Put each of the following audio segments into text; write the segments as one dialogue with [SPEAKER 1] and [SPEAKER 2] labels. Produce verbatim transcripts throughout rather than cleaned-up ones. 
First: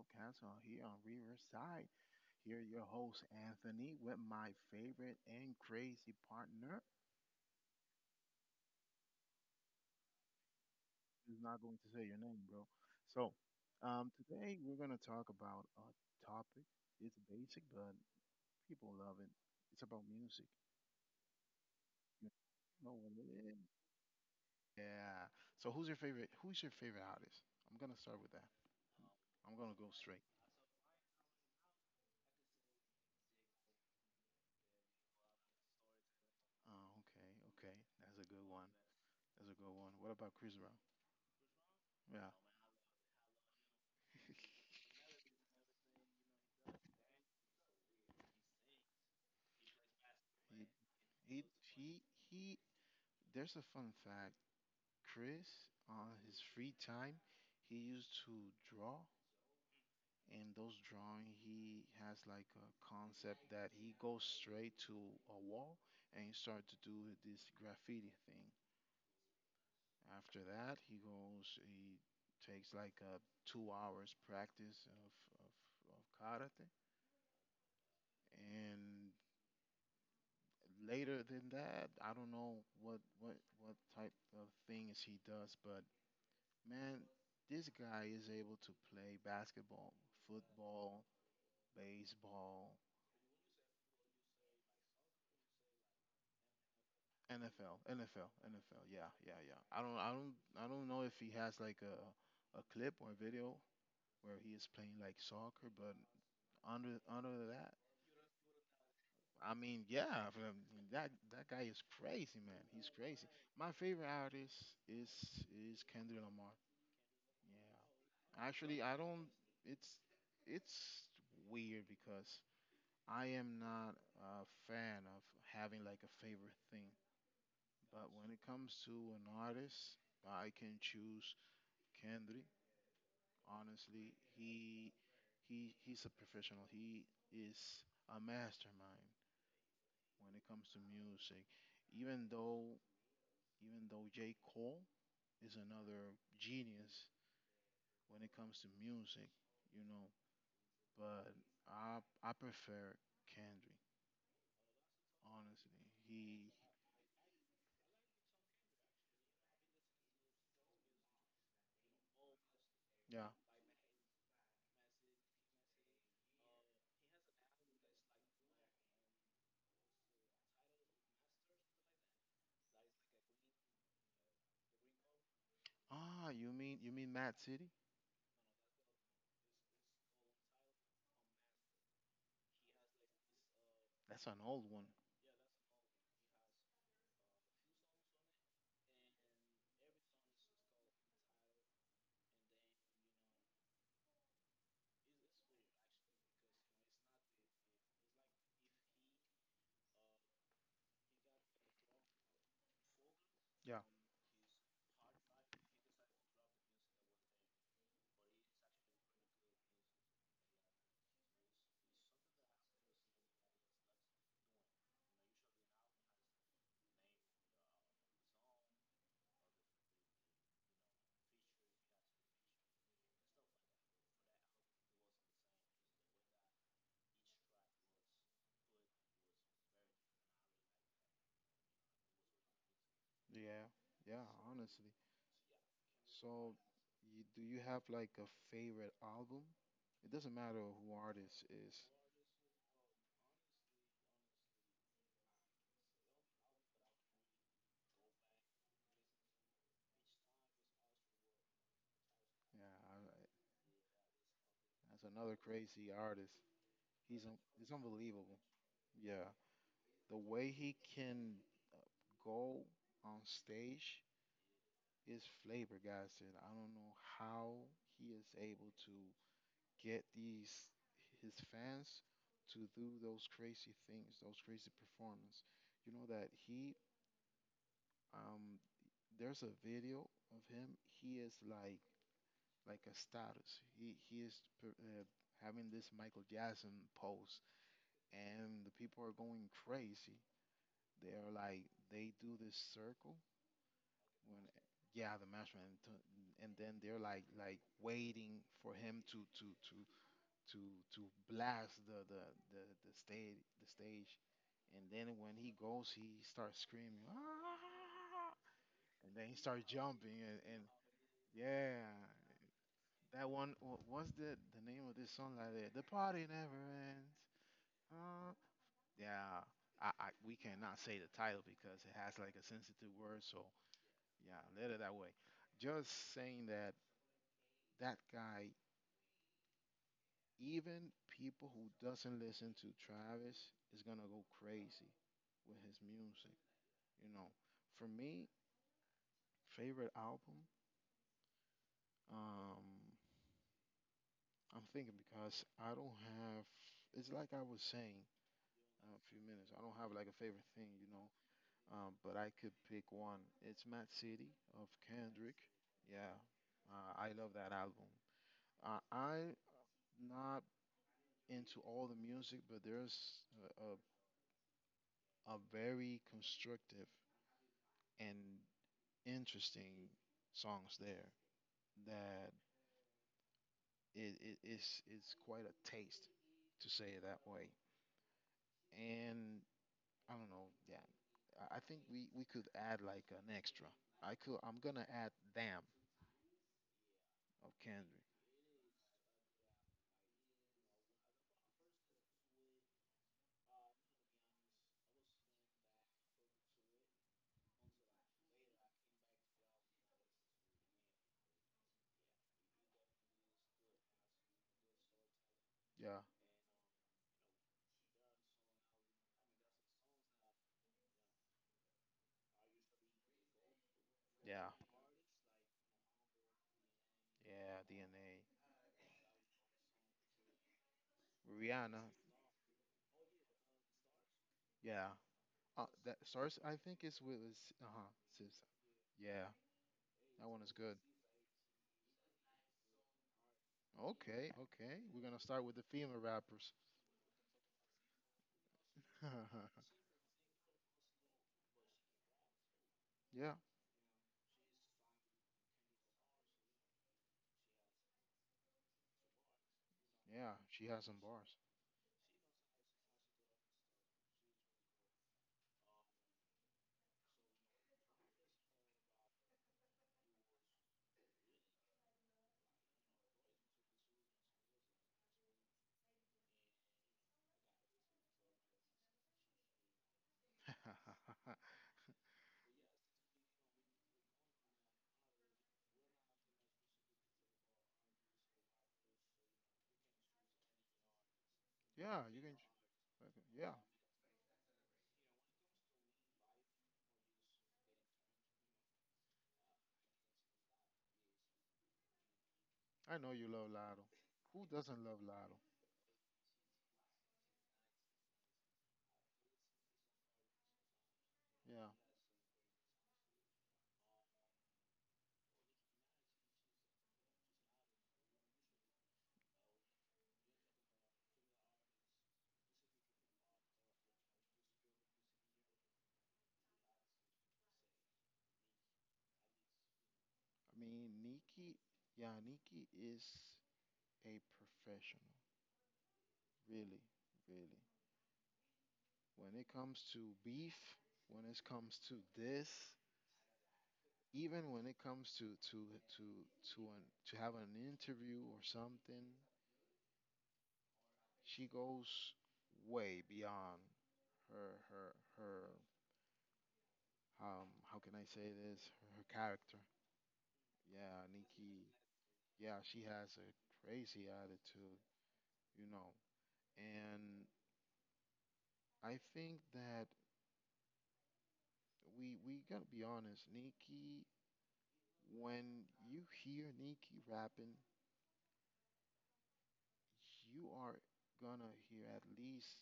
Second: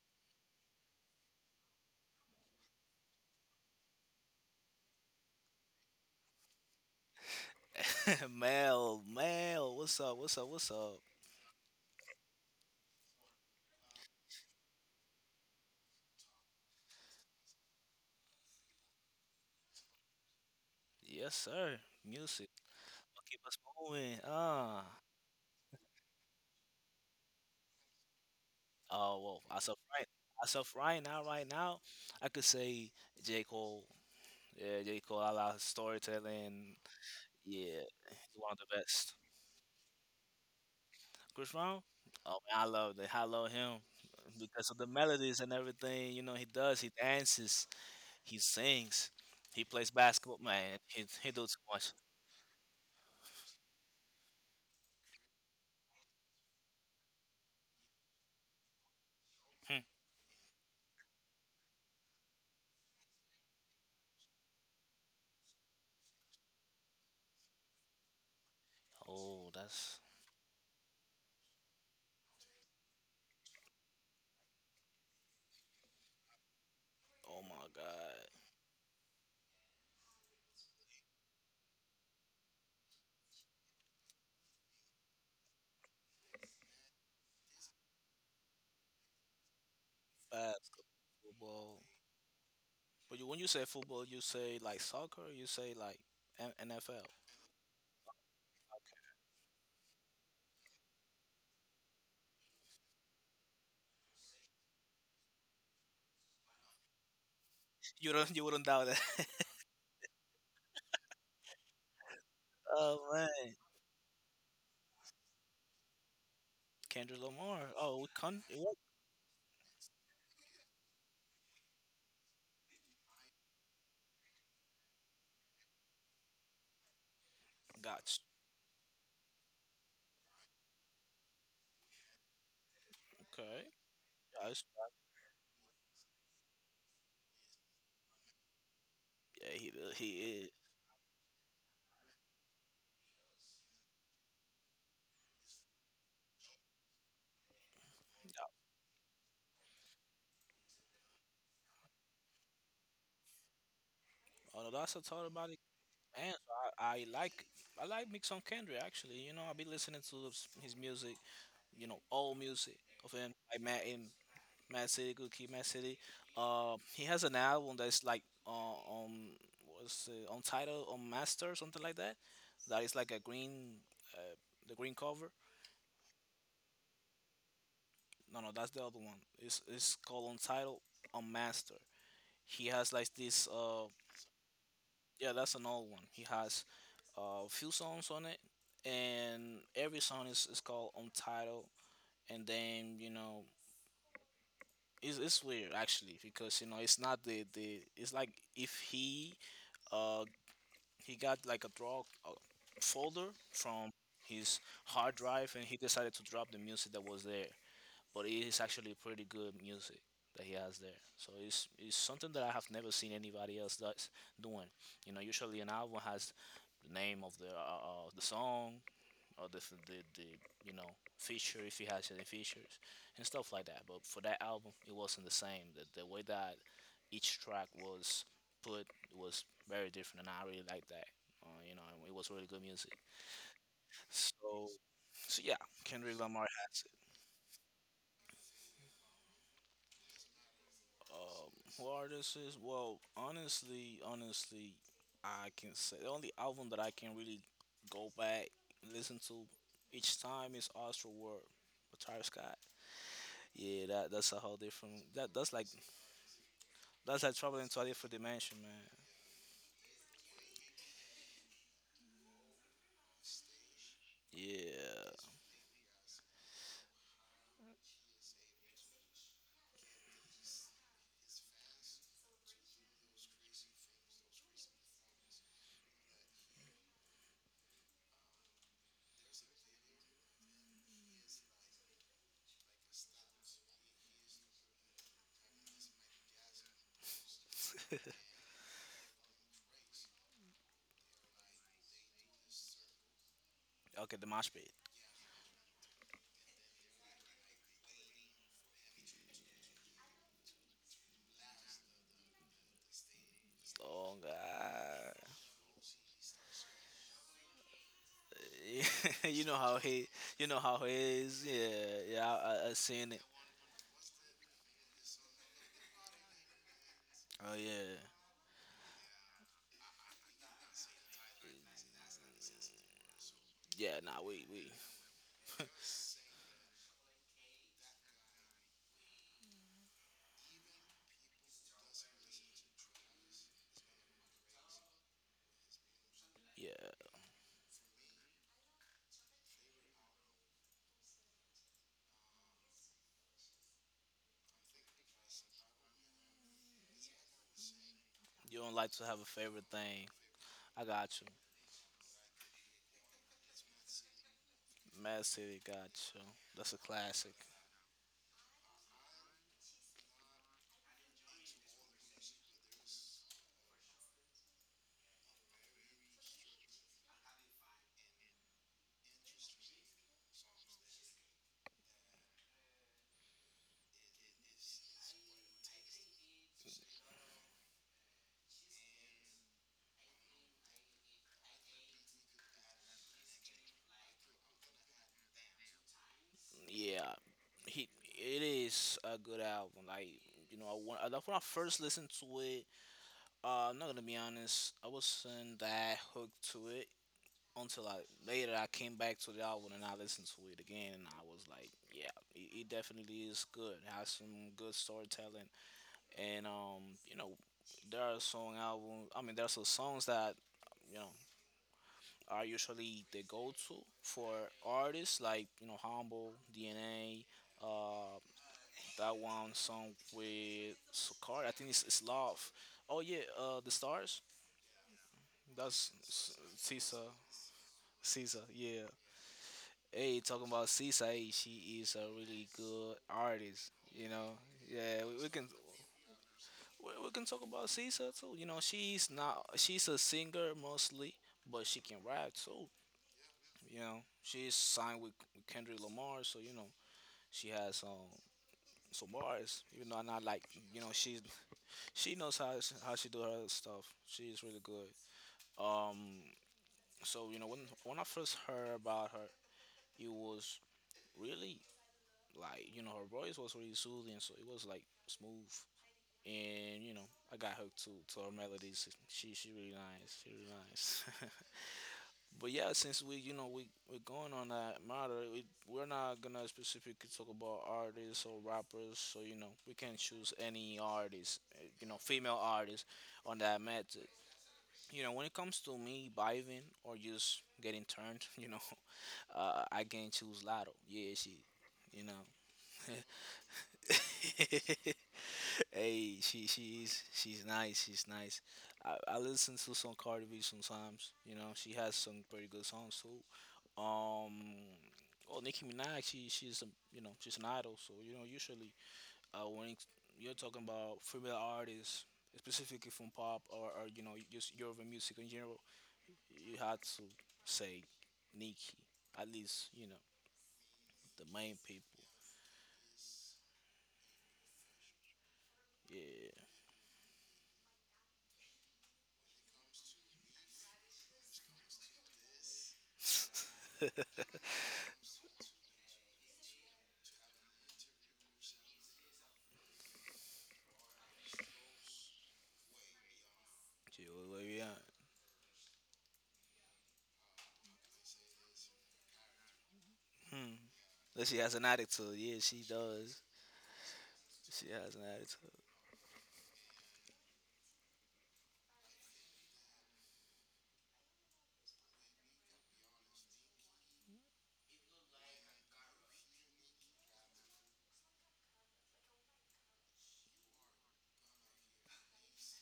[SPEAKER 1] podcast on here on Riverside. Here, your host Anthony with my favorite and crazy partner.
[SPEAKER 2] Mel, Mel, what's up? What's up? What's up?
[SPEAKER 1] Who's not going to say your name, bro. So, um, Today we're gonna talk about a topic. It's basic, but people love it. It's about music.
[SPEAKER 2] Yes, sir.
[SPEAKER 1] You
[SPEAKER 2] Music.
[SPEAKER 1] know what
[SPEAKER 2] What keep
[SPEAKER 1] it is?
[SPEAKER 2] us moving. Ah.
[SPEAKER 1] Yeah. So, who's your favorite? Who's your favorite artist? I'm gonna start with that.
[SPEAKER 2] Oh
[SPEAKER 1] I'm
[SPEAKER 2] well, as
[SPEAKER 1] gonna
[SPEAKER 2] of
[SPEAKER 1] go
[SPEAKER 2] right,
[SPEAKER 1] straight.
[SPEAKER 2] as of right now, right now, I could say J Cole. Yeah, J Cole, I love his storytelling.
[SPEAKER 1] Oh, okay, okay.
[SPEAKER 2] Yeah,
[SPEAKER 1] That's a
[SPEAKER 2] he's
[SPEAKER 1] good
[SPEAKER 2] one of
[SPEAKER 1] one.
[SPEAKER 2] the best.
[SPEAKER 1] That's a good one. What about Chris Brown?
[SPEAKER 2] Chris Brown.
[SPEAKER 1] Yeah.
[SPEAKER 2] Oh man, I love that. I love him because of the melodies and everything. You know, he does. He dances. He sings. He plays basketball.
[SPEAKER 1] He
[SPEAKER 2] Man, he he
[SPEAKER 1] he
[SPEAKER 2] do too much.
[SPEAKER 1] he he. There's a fun fact. Chris, on his free time, he used to draw,
[SPEAKER 2] Hmm.
[SPEAKER 1] and those drawing he has like a concept that he goes straight to a wall and he starts to do this graffiti thing.
[SPEAKER 2] Oh, that's.
[SPEAKER 1] After that, he goes. He takes like a two hours practice of of, of karate,
[SPEAKER 2] Oh my God,
[SPEAKER 1] and later than that, I don't know what what what type of things he does, but man, this guy is able to play basketball,
[SPEAKER 2] basketball,
[SPEAKER 1] football,
[SPEAKER 2] football.
[SPEAKER 1] baseball,
[SPEAKER 2] But you, when you say football, you say like soccer. Or you say like N- NFL.
[SPEAKER 1] N F L, N F L, N F L. Yeah, yeah, yeah. I don't I don't I don't know if he has like a a clip or a video where he is playing like soccer, but under under that.
[SPEAKER 2] You don't you wouldn't doubt that.
[SPEAKER 1] I mean, yeah, for them- that that guy is crazy, man. He's
[SPEAKER 2] Oh
[SPEAKER 1] crazy.
[SPEAKER 2] man,
[SPEAKER 1] My favorite artist is is Kendrick Lamar.
[SPEAKER 2] Kendrick Lamar.
[SPEAKER 1] Yeah,
[SPEAKER 2] Oh, we con. What?
[SPEAKER 1] Actually, I don't. It's it's weird because I am not a fan of having like a favorite thing. But
[SPEAKER 2] Got.
[SPEAKER 1] when it comes to an artist, I can choose Kendrick.
[SPEAKER 2] Okay.
[SPEAKER 1] Honestly,
[SPEAKER 2] Yes.
[SPEAKER 1] he he he's a professional. He is a mastermind
[SPEAKER 2] Yeah, he
[SPEAKER 1] when
[SPEAKER 2] he
[SPEAKER 1] it
[SPEAKER 2] is.
[SPEAKER 1] comes to music. Even though even though J. Cole is another genius when it comes to music, you know. But I I prefer Kendrick,
[SPEAKER 2] Oh no, that's a thought about it.
[SPEAKER 1] honestly.
[SPEAKER 2] And
[SPEAKER 1] He
[SPEAKER 2] I, I like I like mix on Kendrick actually. You know, I be listening to his his music. You know, old music of
[SPEAKER 1] yeah.
[SPEAKER 2] him. I met him Mad City, Good Kid, Mad City. Uh, he has an album that's like uh, on what's it, on title on Master or something like that. That is like a green, uh, the green cover.
[SPEAKER 1] Ah, you mean you mean Mad City?
[SPEAKER 2] No, no, that's the other one. It's it's called on title on Master. He has like this. Uh,
[SPEAKER 1] That's an old one.
[SPEAKER 2] yeah, that's an old one. He has uh, a few songs on it, and every song is, is called on title. And then you know it's, it's weird actually because you know it's not the the it's like if he uh he got like a draw uh, folder
[SPEAKER 1] Yeah.
[SPEAKER 2] from his hard drive and he decided to drop the music that was there, but it is actually pretty good music that he has there. So it's it's something that I have never seen anybody else that's doing. You know, usually an album has the name of the uh, uh, the song or the the, the you know feature if he has any features and stuff like that. But for that album, it wasn't the same. The, the way that each track was put was very different, and I really like that. Uh, you know, and it was really good music.
[SPEAKER 1] Yeah. Yeah,
[SPEAKER 2] So,
[SPEAKER 1] honestly.
[SPEAKER 2] so yeah, Kendrick Lamar
[SPEAKER 1] So,
[SPEAKER 2] has it.
[SPEAKER 1] you, do you have like a favorite album? It doesn't matter who artist
[SPEAKER 2] Um,
[SPEAKER 1] is.
[SPEAKER 2] who artist is? Well, honestly, honestly, I can say the only album that I can really go back and listen to each time is Astro World with Travis Scott.
[SPEAKER 1] Yeah, I,
[SPEAKER 2] Yeah, that that's a whole different.
[SPEAKER 1] that's
[SPEAKER 2] That
[SPEAKER 1] another
[SPEAKER 2] that's like
[SPEAKER 1] crazy artist.
[SPEAKER 2] that's
[SPEAKER 1] He's
[SPEAKER 2] like
[SPEAKER 1] un,
[SPEAKER 2] traveling
[SPEAKER 1] he's
[SPEAKER 2] to a different
[SPEAKER 1] unbelievable.
[SPEAKER 2] dimension, man.
[SPEAKER 1] Yeah. The way he can uh, go on stage
[SPEAKER 2] Yeah.
[SPEAKER 1] is flabbergasted. I don't know how he is able to get these his fans to do those crazy things, those crazy performances. You know that he um there's a video of him. He is like like a status. He he is per- uh, having this Michael Jackson pose, and the people are going crazy. They're like they do this circle
[SPEAKER 2] Okay, the
[SPEAKER 1] when
[SPEAKER 2] mosh pit.
[SPEAKER 1] yeah the matchman and, t- and then they're like like waiting for him to to to to to blast the the the, the stage the stage,
[SPEAKER 2] Long.
[SPEAKER 1] and then
[SPEAKER 2] Uh,
[SPEAKER 1] when he goes he starts screaming "Ah!" and then he
[SPEAKER 2] you know
[SPEAKER 1] starts
[SPEAKER 2] how he.
[SPEAKER 1] jumping and,
[SPEAKER 2] You know
[SPEAKER 1] and
[SPEAKER 2] how he is.
[SPEAKER 1] yeah
[SPEAKER 2] Yeah. Yeah. I, I, I seen it.
[SPEAKER 1] that one wha- what's the the name of this song like that the party never ends.
[SPEAKER 2] Oh yeah.
[SPEAKER 1] uh, yeah, I, I we cannot say the title because it has like a sensitive word. So
[SPEAKER 2] Yeah. Nah.
[SPEAKER 1] yeah,
[SPEAKER 2] We we.
[SPEAKER 1] let it that way. Just saying that that guy, even people who doesn't listen to Travis, is gonna go crazy with his music.
[SPEAKER 2] Yeah.
[SPEAKER 1] You know, for me, favorite album. Um, I'm thinking because I don't have. It's like I was saying
[SPEAKER 2] You don't like
[SPEAKER 1] uh, a
[SPEAKER 2] to
[SPEAKER 1] few
[SPEAKER 2] have a
[SPEAKER 1] minutes. I
[SPEAKER 2] favorite
[SPEAKER 1] don't have like
[SPEAKER 2] thing.
[SPEAKER 1] a favorite thing,
[SPEAKER 2] I
[SPEAKER 1] you know.
[SPEAKER 2] got you.
[SPEAKER 1] Um, but I could pick one. It's Mad City of
[SPEAKER 2] Mad
[SPEAKER 1] Kendrick.
[SPEAKER 2] City. Got
[SPEAKER 1] Yeah,
[SPEAKER 2] you. That's a
[SPEAKER 1] uh, I love
[SPEAKER 2] classic.
[SPEAKER 1] that album. Uh, I not into all the music, but there's a, a, a very constructive and interesting songs there that it, it, it's, it's quite a taste to say it that way. And I don't know, yeah, I- I think we, we could add like an extra. I could, I'm gonna add Damn
[SPEAKER 2] Yeah.
[SPEAKER 1] of
[SPEAKER 2] He.
[SPEAKER 1] Kendrick.
[SPEAKER 2] It is a good album. Like you know, I, when, I- like, when I first listened to it, Uh, I'm not gonna be honest. I wasn't that hooked to it until I later I came back to the album and I listened to it again and I was like, yeah, it, it definitely is good. It has some good storytelling
[SPEAKER 1] Yeah,
[SPEAKER 2] and um, you know, there are song album. I mean, there are some songs that you know are usually the go-to for
[SPEAKER 1] yeah,
[SPEAKER 2] artists like you know Humble D N A.
[SPEAKER 1] yeah,
[SPEAKER 2] Uh,
[SPEAKER 1] D N A.
[SPEAKER 2] that one song with Sukar, I think
[SPEAKER 1] Rihanna,
[SPEAKER 2] it's, it's Love. Oh yeah, uh, the stars.
[SPEAKER 1] yeah. Uh,
[SPEAKER 2] That's
[SPEAKER 1] that starts, I think it's
[SPEAKER 2] Cisa.
[SPEAKER 1] with, uh huh,
[SPEAKER 2] Cisa, yeah.
[SPEAKER 1] yeah,
[SPEAKER 2] Hey,
[SPEAKER 1] that one
[SPEAKER 2] talking
[SPEAKER 1] is
[SPEAKER 2] about
[SPEAKER 1] good.
[SPEAKER 2] Cisa, hey, she is a really good artist. You
[SPEAKER 1] Okay,
[SPEAKER 2] know,
[SPEAKER 1] okay. We're
[SPEAKER 2] yeah,
[SPEAKER 1] gonna
[SPEAKER 2] we, we
[SPEAKER 1] start
[SPEAKER 2] can
[SPEAKER 1] with the female rappers.
[SPEAKER 2] we, we can talk about Cisa too. You know, she's not she's a singer mostly, but she can rap too.
[SPEAKER 1] Yeah,
[SPEAKER 2] You know, she's signed with Kendrick Lamar, so you know she has um some bars. Even though I'm not
[SPEAKER 1] yeah.
[SPEAKER 2] like
[SPEAKER 1] She
[SPEAKER 2] you
[SPEAKER 1] has
[SPEAKER 2] know
[SPEAKER 1] some
[SPEAKER 2] she's
[SPEAKER 1] bars.
[SPEAKER 2] she knows how how she do her stuff. She's really good. Um, so you know when when I first heard about her, it was really like you know her voice was really soothing, so it was like smooth. And you know, I got hooked to to her melodies. She she really nice. She really nice. But yeah, since we you know we we're going on that matter, we we're not gonna specifically talk about artists or rappers. So you know, we can choose any artist, eh, you know,
[SPEAKER 1] Yeah, you can.
[SPEAKER 2] female artist on
[SPEAKER 1] Yeah,
[SPEAKER 2] that method. You know, when it comes to me vibing or just getting turned, you know, uh, I can choose Lotto. Yeah, she, you know.
[SPEAKER 1] I know you love Lotto. Who doesn't love Lotto?
[SPEAKER 2] Hey, she she's she's nice. She's nice. I, I listen to some Cardi B sometimes. You know,
[SPEAKER 1] Yeah,
[SPEAKER 2] she has some pretty good songs too. Um, oh, Nicki Minaj. She she's a you know she's an idol. So you know usually uh, when it's- you're talking about female artists, specifically from pop or, or you know just European music in general, you had to say Nicki. At least you know
[SPEAKER 1] I mean
[SPEAKER 2] the
[SPEAKER 1] Nikki.
[SPEAKER 2] main people.
[SPEAKER 1] Yeah, Nikki is a professional.
[SPEAKER 2] Yeah.
[SPEAKER 1] Really, really. When it comes to beef, when it comes to this, even when it comes to to to to an, to have an interview or something, she goes way beyond
[SPEAKER 2] She was like,
[SPEAKER 1] her
[SPEAKER 2] yeah.
[SPEAKER 1] her her um how can I say this, her character.
[SPEAKER 2] Hmm.
[SPEAKER 1] Yeah,
[SPEAKER 2] That she has an
[SPEAKER 1] Nikki.
[SPEAKER 2] attitude. Yeah,
[SPEAKER 1] Yeah,
[SPEAKER 2] she
[SPEAKER 1] she has
[SPEAKER 2] does.
[SPEAKER 1] a crazy
[SPEAKER 2] She
[SPEAKER 1] attitude,
[SPEAKER 2] has an attitude.
[SPEAKER 1] you know. And I think that we we gotta be honest, Nikki. When you hear Nikki rapping, you are gonna hear at least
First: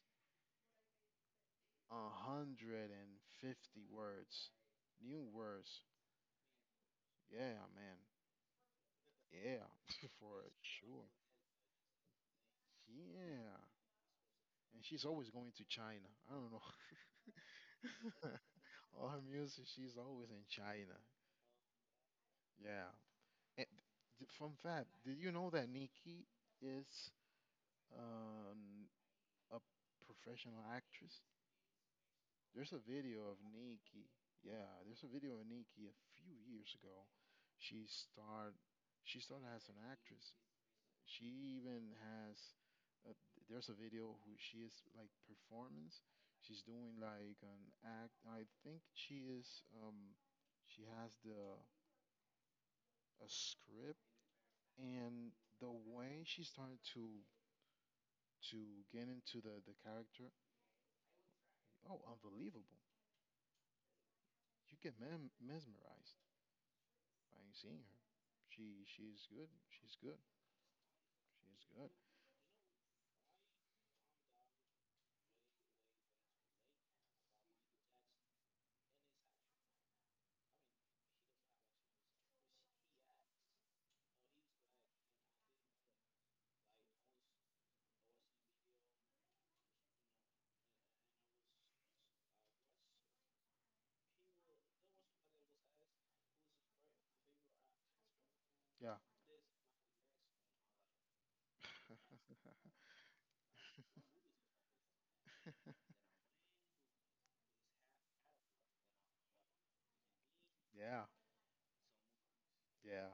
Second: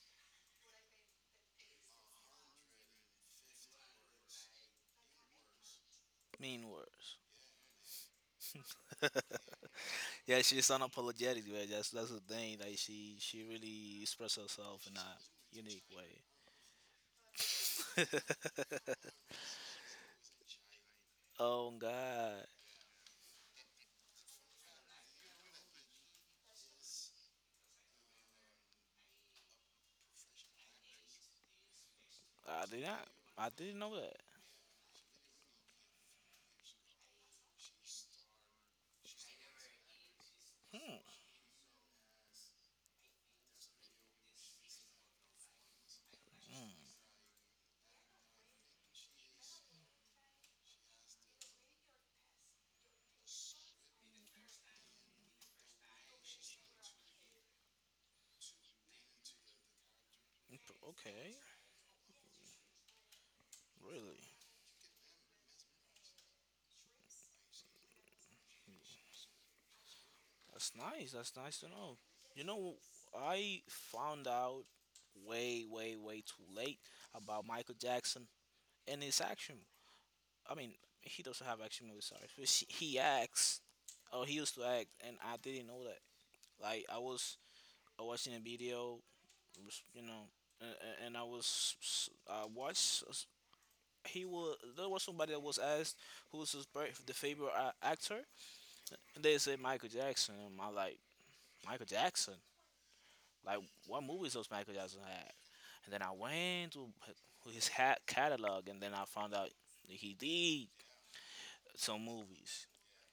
[SPEAKER 1] a hundred and fifty words, new words.
[SPEAKER 2] Mean words.
[SPEAKER 1] Yeah, man. Yeah,
[SPEAKER 2] Yeah,
[SPEAKER 1] for
[SPEAKER 2] she's
[SPEAKER 1] sure.
[SPEAKER 2] unapologetic, man. That's that's the thing. Like she she
[SPEAKER 1] Yeah.
[SPEAKER 2] really expresses
[SPEAKER 1] And
[SPEAKER 2] herself in
[SPEAKER 1] she's
[SPEAKER 2] a
[SPEAKER 1] always going to
[SPEAKER 2] unique
[SPEAKER 1] China.
[SPEAKER 2] way.
[SPEAKER 1] I don't know. All her music, she's always in China.
[SPEAKER 2] Oh God,
[SPEAKER 1] Yeah. And th- fun fact, did you know that Nikki is um, a professional actress?
[SPEAKER 2] I
[SPEAKER 1] There's a
[SPEAKER 2] did not.
[SPEAKER 1] video of
[SPEAKER 2] I didn't know
[SPEAKER 1] Nikki.
[SPEAKER 2] that.
[SPEAKER 1] Yeah, there's a video of Nikki a few years ago. She starred she started as an actress.
[SPEAKER 2] Hmm.
[SPEAKER 1] She even has uh, there's a video who she is like performance. She's doing like an act. I think she is um she has the a script, and the way she started to to get into the the character.
[SPEAKER 2] Imp- okay.
[SPEAKER 1] Oh, unbelievable.
[SPEAKER 2] Really.
[SPEAKER 1] You get mem- mesmerized by seeing her. She she's good. She's good.
[SPEAKER 2] That's nice. That's nice
[SPEAKER 1] She's
[SPEAKER 2] to
[SPEAKER 1] good.
[SPEAKER 2] know. You know, I found out way, way, way too late about Michael Jackson and his action. I mean, he doesn't have action movie stars. Which he acts, oh, he used to act, and I didn't know that. Like I was uh, watching a video, was, you know, and, and I was s- I watched. s- He was there was somebody that was asked who's his birth, the favorite uh, actor,
[SPEAKER 1] Yeah.
[SPEAKER 2] and they said Michael Jackson. And I like Michael Jackson. Like what movies does Michael Jackson have? And then I went to h- his hat catalog, and then I found out that he did
[SPEAKER 1] Yeah.
[SPEAKER 2] some movies.
[SPEAKER 1] Yeah.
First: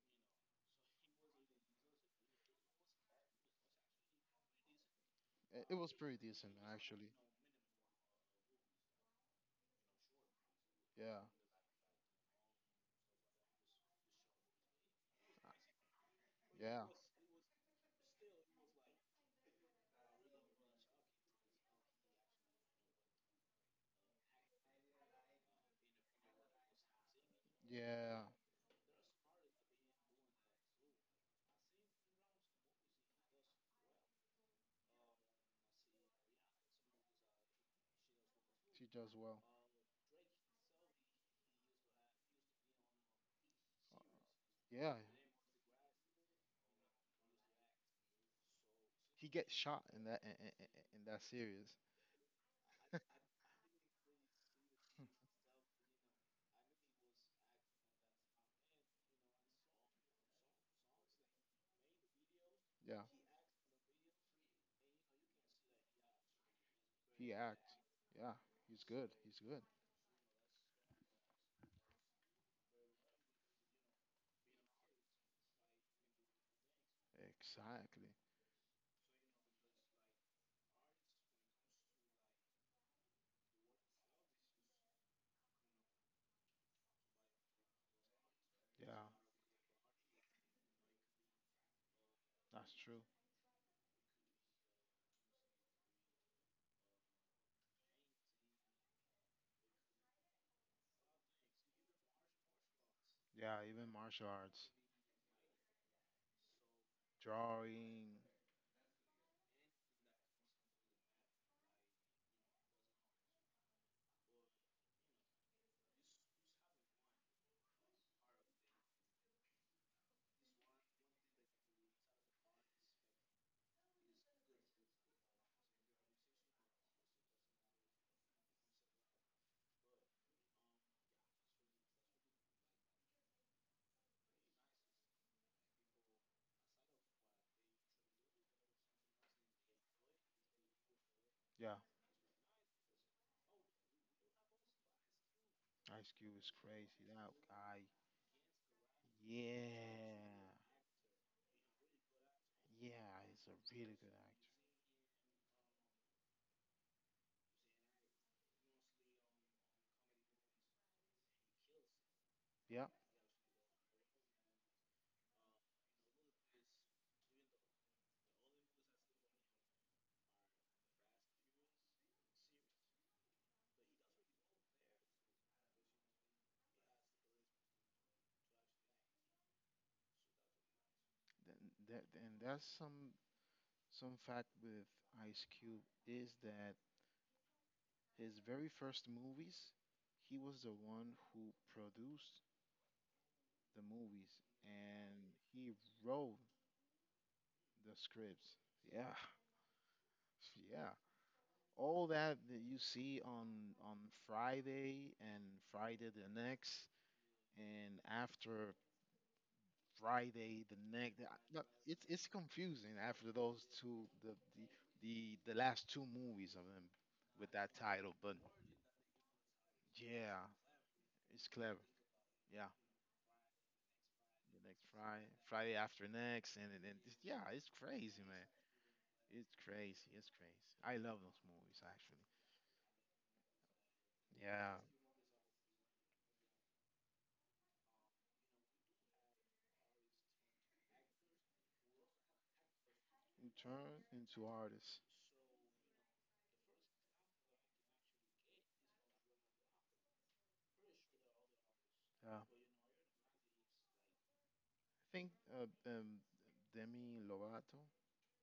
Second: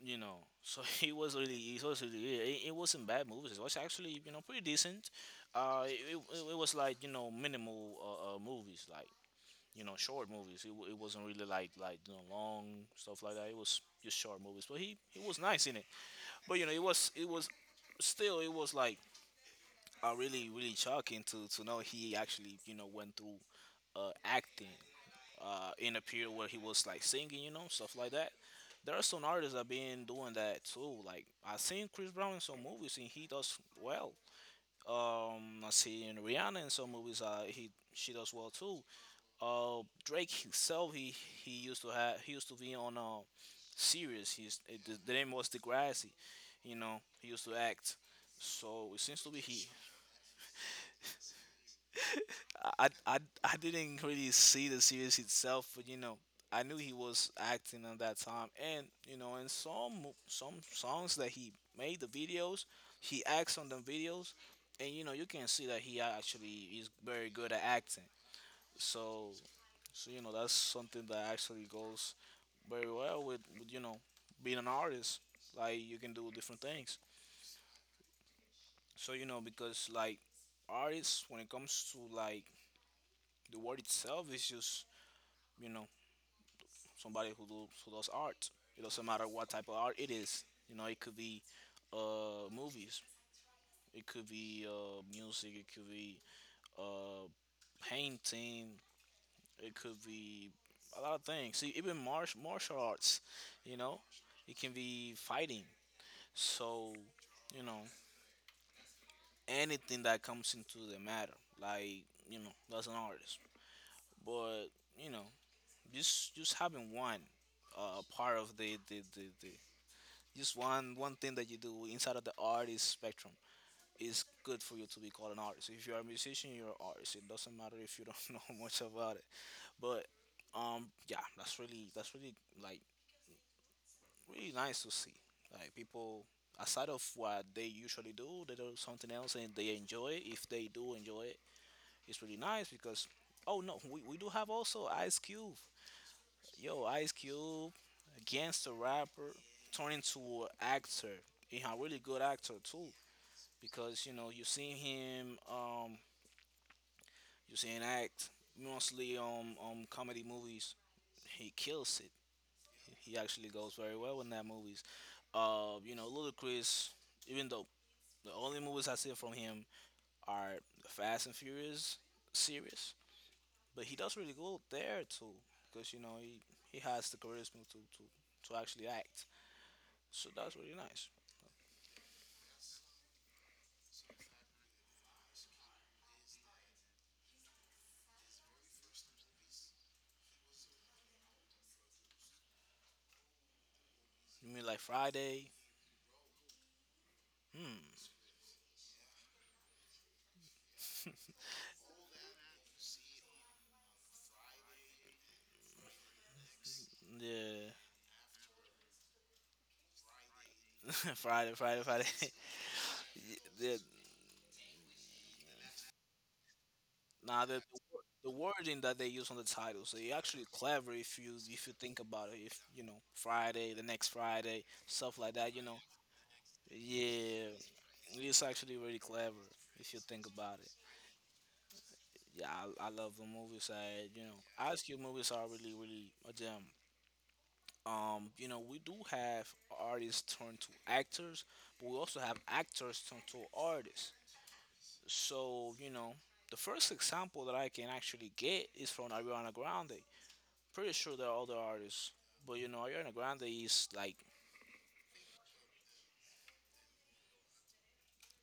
[SPEAKER 2] You know, so he was really it was really it, it wasn't bad movies. It was actually you know pretty decent.
[SPEAKER 1] It, it
[SPEAKER 2] Uh
[SPEAKER 1] was
[SPEAKER 2] it,
[SPEAKER 1] pretty
[SPEAKER 2] it,
[SPEAKER 1] decent
[SPEAKER 2] it was like
[SPEAKER 1] actually.
[SPEAKER 2] you know minimal uh, uh movies like you know short movies. It, wa- it
[SPEAKER 1] Yeah.
[SPEAKER 2] wasn't really like like you know long stuff like that. It was just short movies, but he he was nice in it. But you know
[SPEAKER 1] Yeah.
[SPEAKER 2] it was it was still it was like uh, really really shocking to to know he actually you know went through uh acting uh, in a period where he was like singing, you know, stuff like
[SPEAKER 1] Yeah,
[SPEAKER 2] that. There are some artists that been doing that too. Like I seen Chris Brown in some movies and he does well. Um, I seen Rihanna in some movies. Uh, he she does well too.
[SPEAKER 1] she does well.
[SPEAKER 2] Uh, Drake himself, he he used to have he used to be on a series. He's
[SPEAKER 1] Yeah,
[SPEAKER 2] the the name was Degrassi. You know, he used to act. So it seems
[SPEAKER 1] he
[SPEAKER 2] to be
[SPEAKER 1] gets
[SPEAKER 2] he
[SPEAKER 1] shot in that in, in, in in that series.
[SPEAKER 2] I, I, I didn't really see the series itself, but you know, I knew he was acting at that time, and you know, in some mo- some songs that he made the videos,
[SPEAKER 1] Yeah,
[SPEAKER 2] he acts on the videos, and you know, you can see that he actually is very
[SPEAKER 1] he
[SPEAKER 2] good at
[SPEAKER 1] acts.
[SPEAKER 2] acting.
[SPEAKER 1] Yeah, he's good.
[SPEAKER 2] So,
[SPEAKER 1] He's good.
[SPEAKER 2] so you know, that's something that actually goes very well with, with you know, being an artist. Like you can do different things.
[SPEAKER 1] Exactly.
[SPEAKER 2] So you know, because like artists, when it comes to like the word itself, is just you know somebody who do, who does art. It doesn't
[SPEAKER 1] Yeah,
[SPEAKER 2] matter what type of art it is. You know, it could be uh,
[SPEAKER 1] that's true.
[SPEAKER 2] movies, it could be uh, music, it could be uh, painting, it could be a lot of things. See, even martial martial arts.
[SPEAKER 1] Yeah,
[SPEAKER 2] You
[SPEAKER 1] even
[SPEAKER 2] know,
[SPEAKER 1] martial
[SPEAKER 2] it
[SPEAKER 1] arts,
[SPEAKER 2] can be fighting. So, you know,
[SPEAKER 1] drawing.
[SPEAKER 2] anything that comes into the matter, like you know, that's an artist. But you know, just just having one uh, part of the the, the, the just one one thing that you do inside of the artist spectrum is good for you to be called an artist. If you're a musician, you're an artist. It doesn't matter if you don't know much about it. But um, yeah, that's really that's really like really nice to see. Like people aside of what they usually do, they do something else and they enjoy it. If they do enjoy it,
[SPEAKER 1] Yeah,
[SPEAKER 2] it's really nice because oh no, we, we do have also Ice Cube.
[SPEAKER 1] Ice Cube is
[SPEAKER 2] Yo,
[SPEAKER 1] crazy.
[SPEAKER 2] Ice
[SPEAKER 1] That
[SPEAKER 2] Cube
[SPEAKER 1] guy.
[SPEAKER 2] gangster rapper turned into an
[SPEAKER 1] Yeah,
[SPEAKER 2] actor. He's a really good actor too.
[SPEAKER 1] yeah, he's a really
[SPEAKER 2] Because you
[SPEAKER 1] good
[SPEAKER 2] know
[SPEAKER 1] actor.
[SPEAKER 2] you've seen him, um, you've seen him act mostly on um, comedy movies. He kills it.
[SPEAKER 1] Yeah,
[SPEAKER 2] He actually goes very well in that movies. Uh, you know, Ludacris, even though the only movies I see from him are the Fast and Furious series, but he does really good there too because you know he he has the charisma to to to actually act. So that's really nice.
[SPEAKER 1] th- th- and that's some some fact with Ice Cube is that his very first movies, he was the one who produced the movies
[SPEAKER 2] You mean like
[SPEAKER 1] and
[SPEAKER 2] Friday?
[SPEAKER 1] he wrote the
[SPEAKER 2] Hmm.
[SPEAKER 1] scripts. Yeah, yeah. All that that you see on on Friday and Friday the next
[SPEAKER 2] Yeah.
[SPEAKER 1] and after Friday the next. I-
[SPEAKER 2] Friday,
[SPEAKER 1] no,
[SPEAKER 2] Friday,
[SPEAKER 1] It's
[SPEAKER 2] Friday.
[SPEAKER 1] it's confusing after those
[SPEAKER 2] yeah.
[SPEAKER 1] two the the the, the last two movies of them
[SPEAKER 2] Now
[SPEAKER 1] with
[SPEAKER 2] the
[SPEAKER 1] that
[SPEAKER 2] the wor-
[SPEAKER 1] title,
[SPEAKER 2] the
[SPEAKER 1] but
[SPEAKER 2] wording that they use on the title, so you actually
[SPEAKER 1] yeah,
[SPEAKER 2] clever if you
[SPEAKER 1] it's
[SPEAKER 2] if you
[SPEAKER 1] clever.
[SPEAKER 2] think about it. If
[SPEAKER 1] Yeah.
[SPEAKER 2] you know Friday, the next
[SPEAKER 1] The
[SPEAKER 2] Friday,
[SPEAKER 1] next
[SPEAKER 2] stuff
[SPEAKER 1] Friday,
[SPEAKER 2] like that. You
[SPEAKER 1] Friday
[SPEAKER 2] know,
[SPEAKER 1] after next, and then it's, yeah,
[SPEAKER 2] yeah,
[SPEAKER 1] it's crazy,
[SPEAKER 2] it's
[SPEAKER 1] man.
[SPEAKER 2] actually really clever
[SPEAKER 1] It's
[SPEAKER 2] if you
[SPEAKER 1] crazy.
[SPEAKER 2] think
[SPEAKER 1] It's
[SPEAKER 2] about it.
[SPEAKER 1] crazy. I love those movies, actually.
[SPEAKER 2] Yeah, I, I love the movies. I, you know,
[SPEAKER 1] Yeah,
[SPEAKER 2] Ice Cube movies are really really a gem. Um, you know, we do have artists turn to actors, but we also have actors turn to
[SPEAKER 1] you turn
[SPEAKER 2] artists.
[SPEAKER 1] into artists.
[SPEAKER 2] So you know, the first example that I can actually get is from Ariana Grande. Pretty sure there are other artists,
[SPEAKER 1] Yeah,
[SPEAKER 2] but you know, Ariana Grande is like,
[SPEAKER 1] I think uh, um, Demi Lovato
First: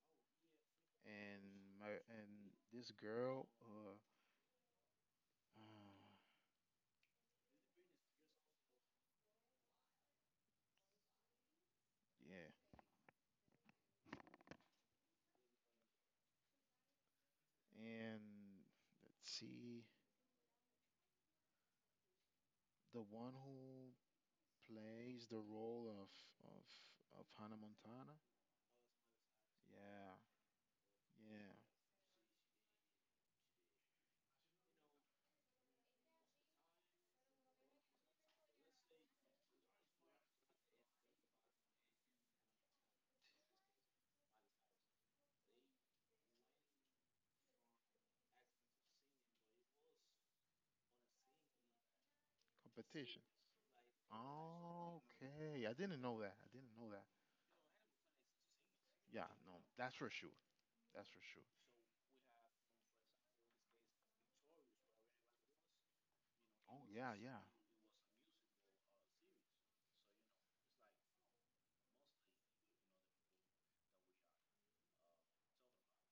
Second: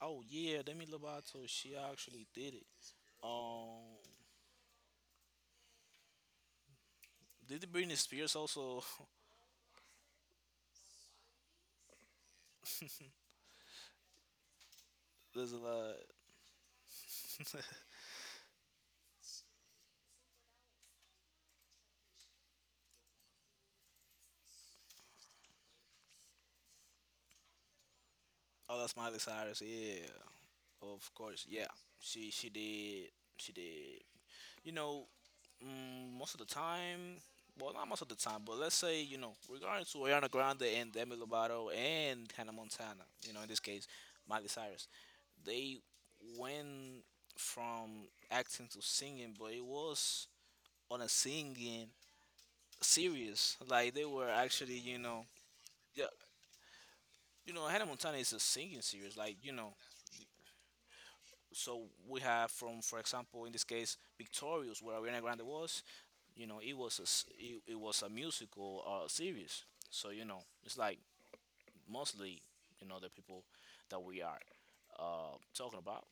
[SPEAKER 2] oh yeah, Demi
[SPEAKER 1] and
[SPEAKER 2] Lovato, she
[SPEAKER 1] my
[SPEAKER 2] actually
[SPEAKER 1] and
[SPEAKER 2] did it.
[SPEAKER 1] this girl. Uh,
[SPEAKER 2] Um,
[SPEAKER 1] uh,
[SPEAKER 2] did Britney Spears also?
[SPEAKER 1] yeah,
[SPEAKER 2] There's a lot.
[SPEAKER 1] and let's see, the one who plays the role of of of Hannah Montana.
[SPEAKER 2] oh, that's Miley Cyrus. Yeah,
[SPEAKER 1] Yeah,
[SPEAKER 2] of course.
[SPEAKER 1] yeah,
[SPEAKER 2] Yeah, she she did. She did. You know, mm, most of the time. Well, not most of the time, but let's say you know, regarding to Ariana Grande and Demi Lovato and Hannah Montana. You know, in this case, Miley Cyrus, they went from acting to singing, but it was on a singing
[SPEAKER 1] competition.
[SPEAKER 2] series. Like they were actually, you know,
[SPEAKER 1] Okay, I didn't
[SPEAKER 2] yeah,
[SPEAKER 1] know that. I didn't know that.
[SPEAKER 2] you know, Hannah Montana is a singing series.
[SPEAKER 1] Yeah,
[SPEAKER 2] Like you
[SPEAKER 1] no,
[SPEAKER 2] know,
[SPEAKER 1] that's for sure. That's for sure.
[SPEAKER 2] so we have from, for example, in this case, Victorious, where Ariana Grande was. You know, it
[SPEAKER 1] Oh
[SPEAKER 2] was a
[SPEAKER 1] yeah,
[SPEAKER 2] s-
[SPEAKER 1] yeah.
[SPEAKER 2] it, it was a musical uh, series. So you know, it's like mostly you know the people that we are uh, talking about,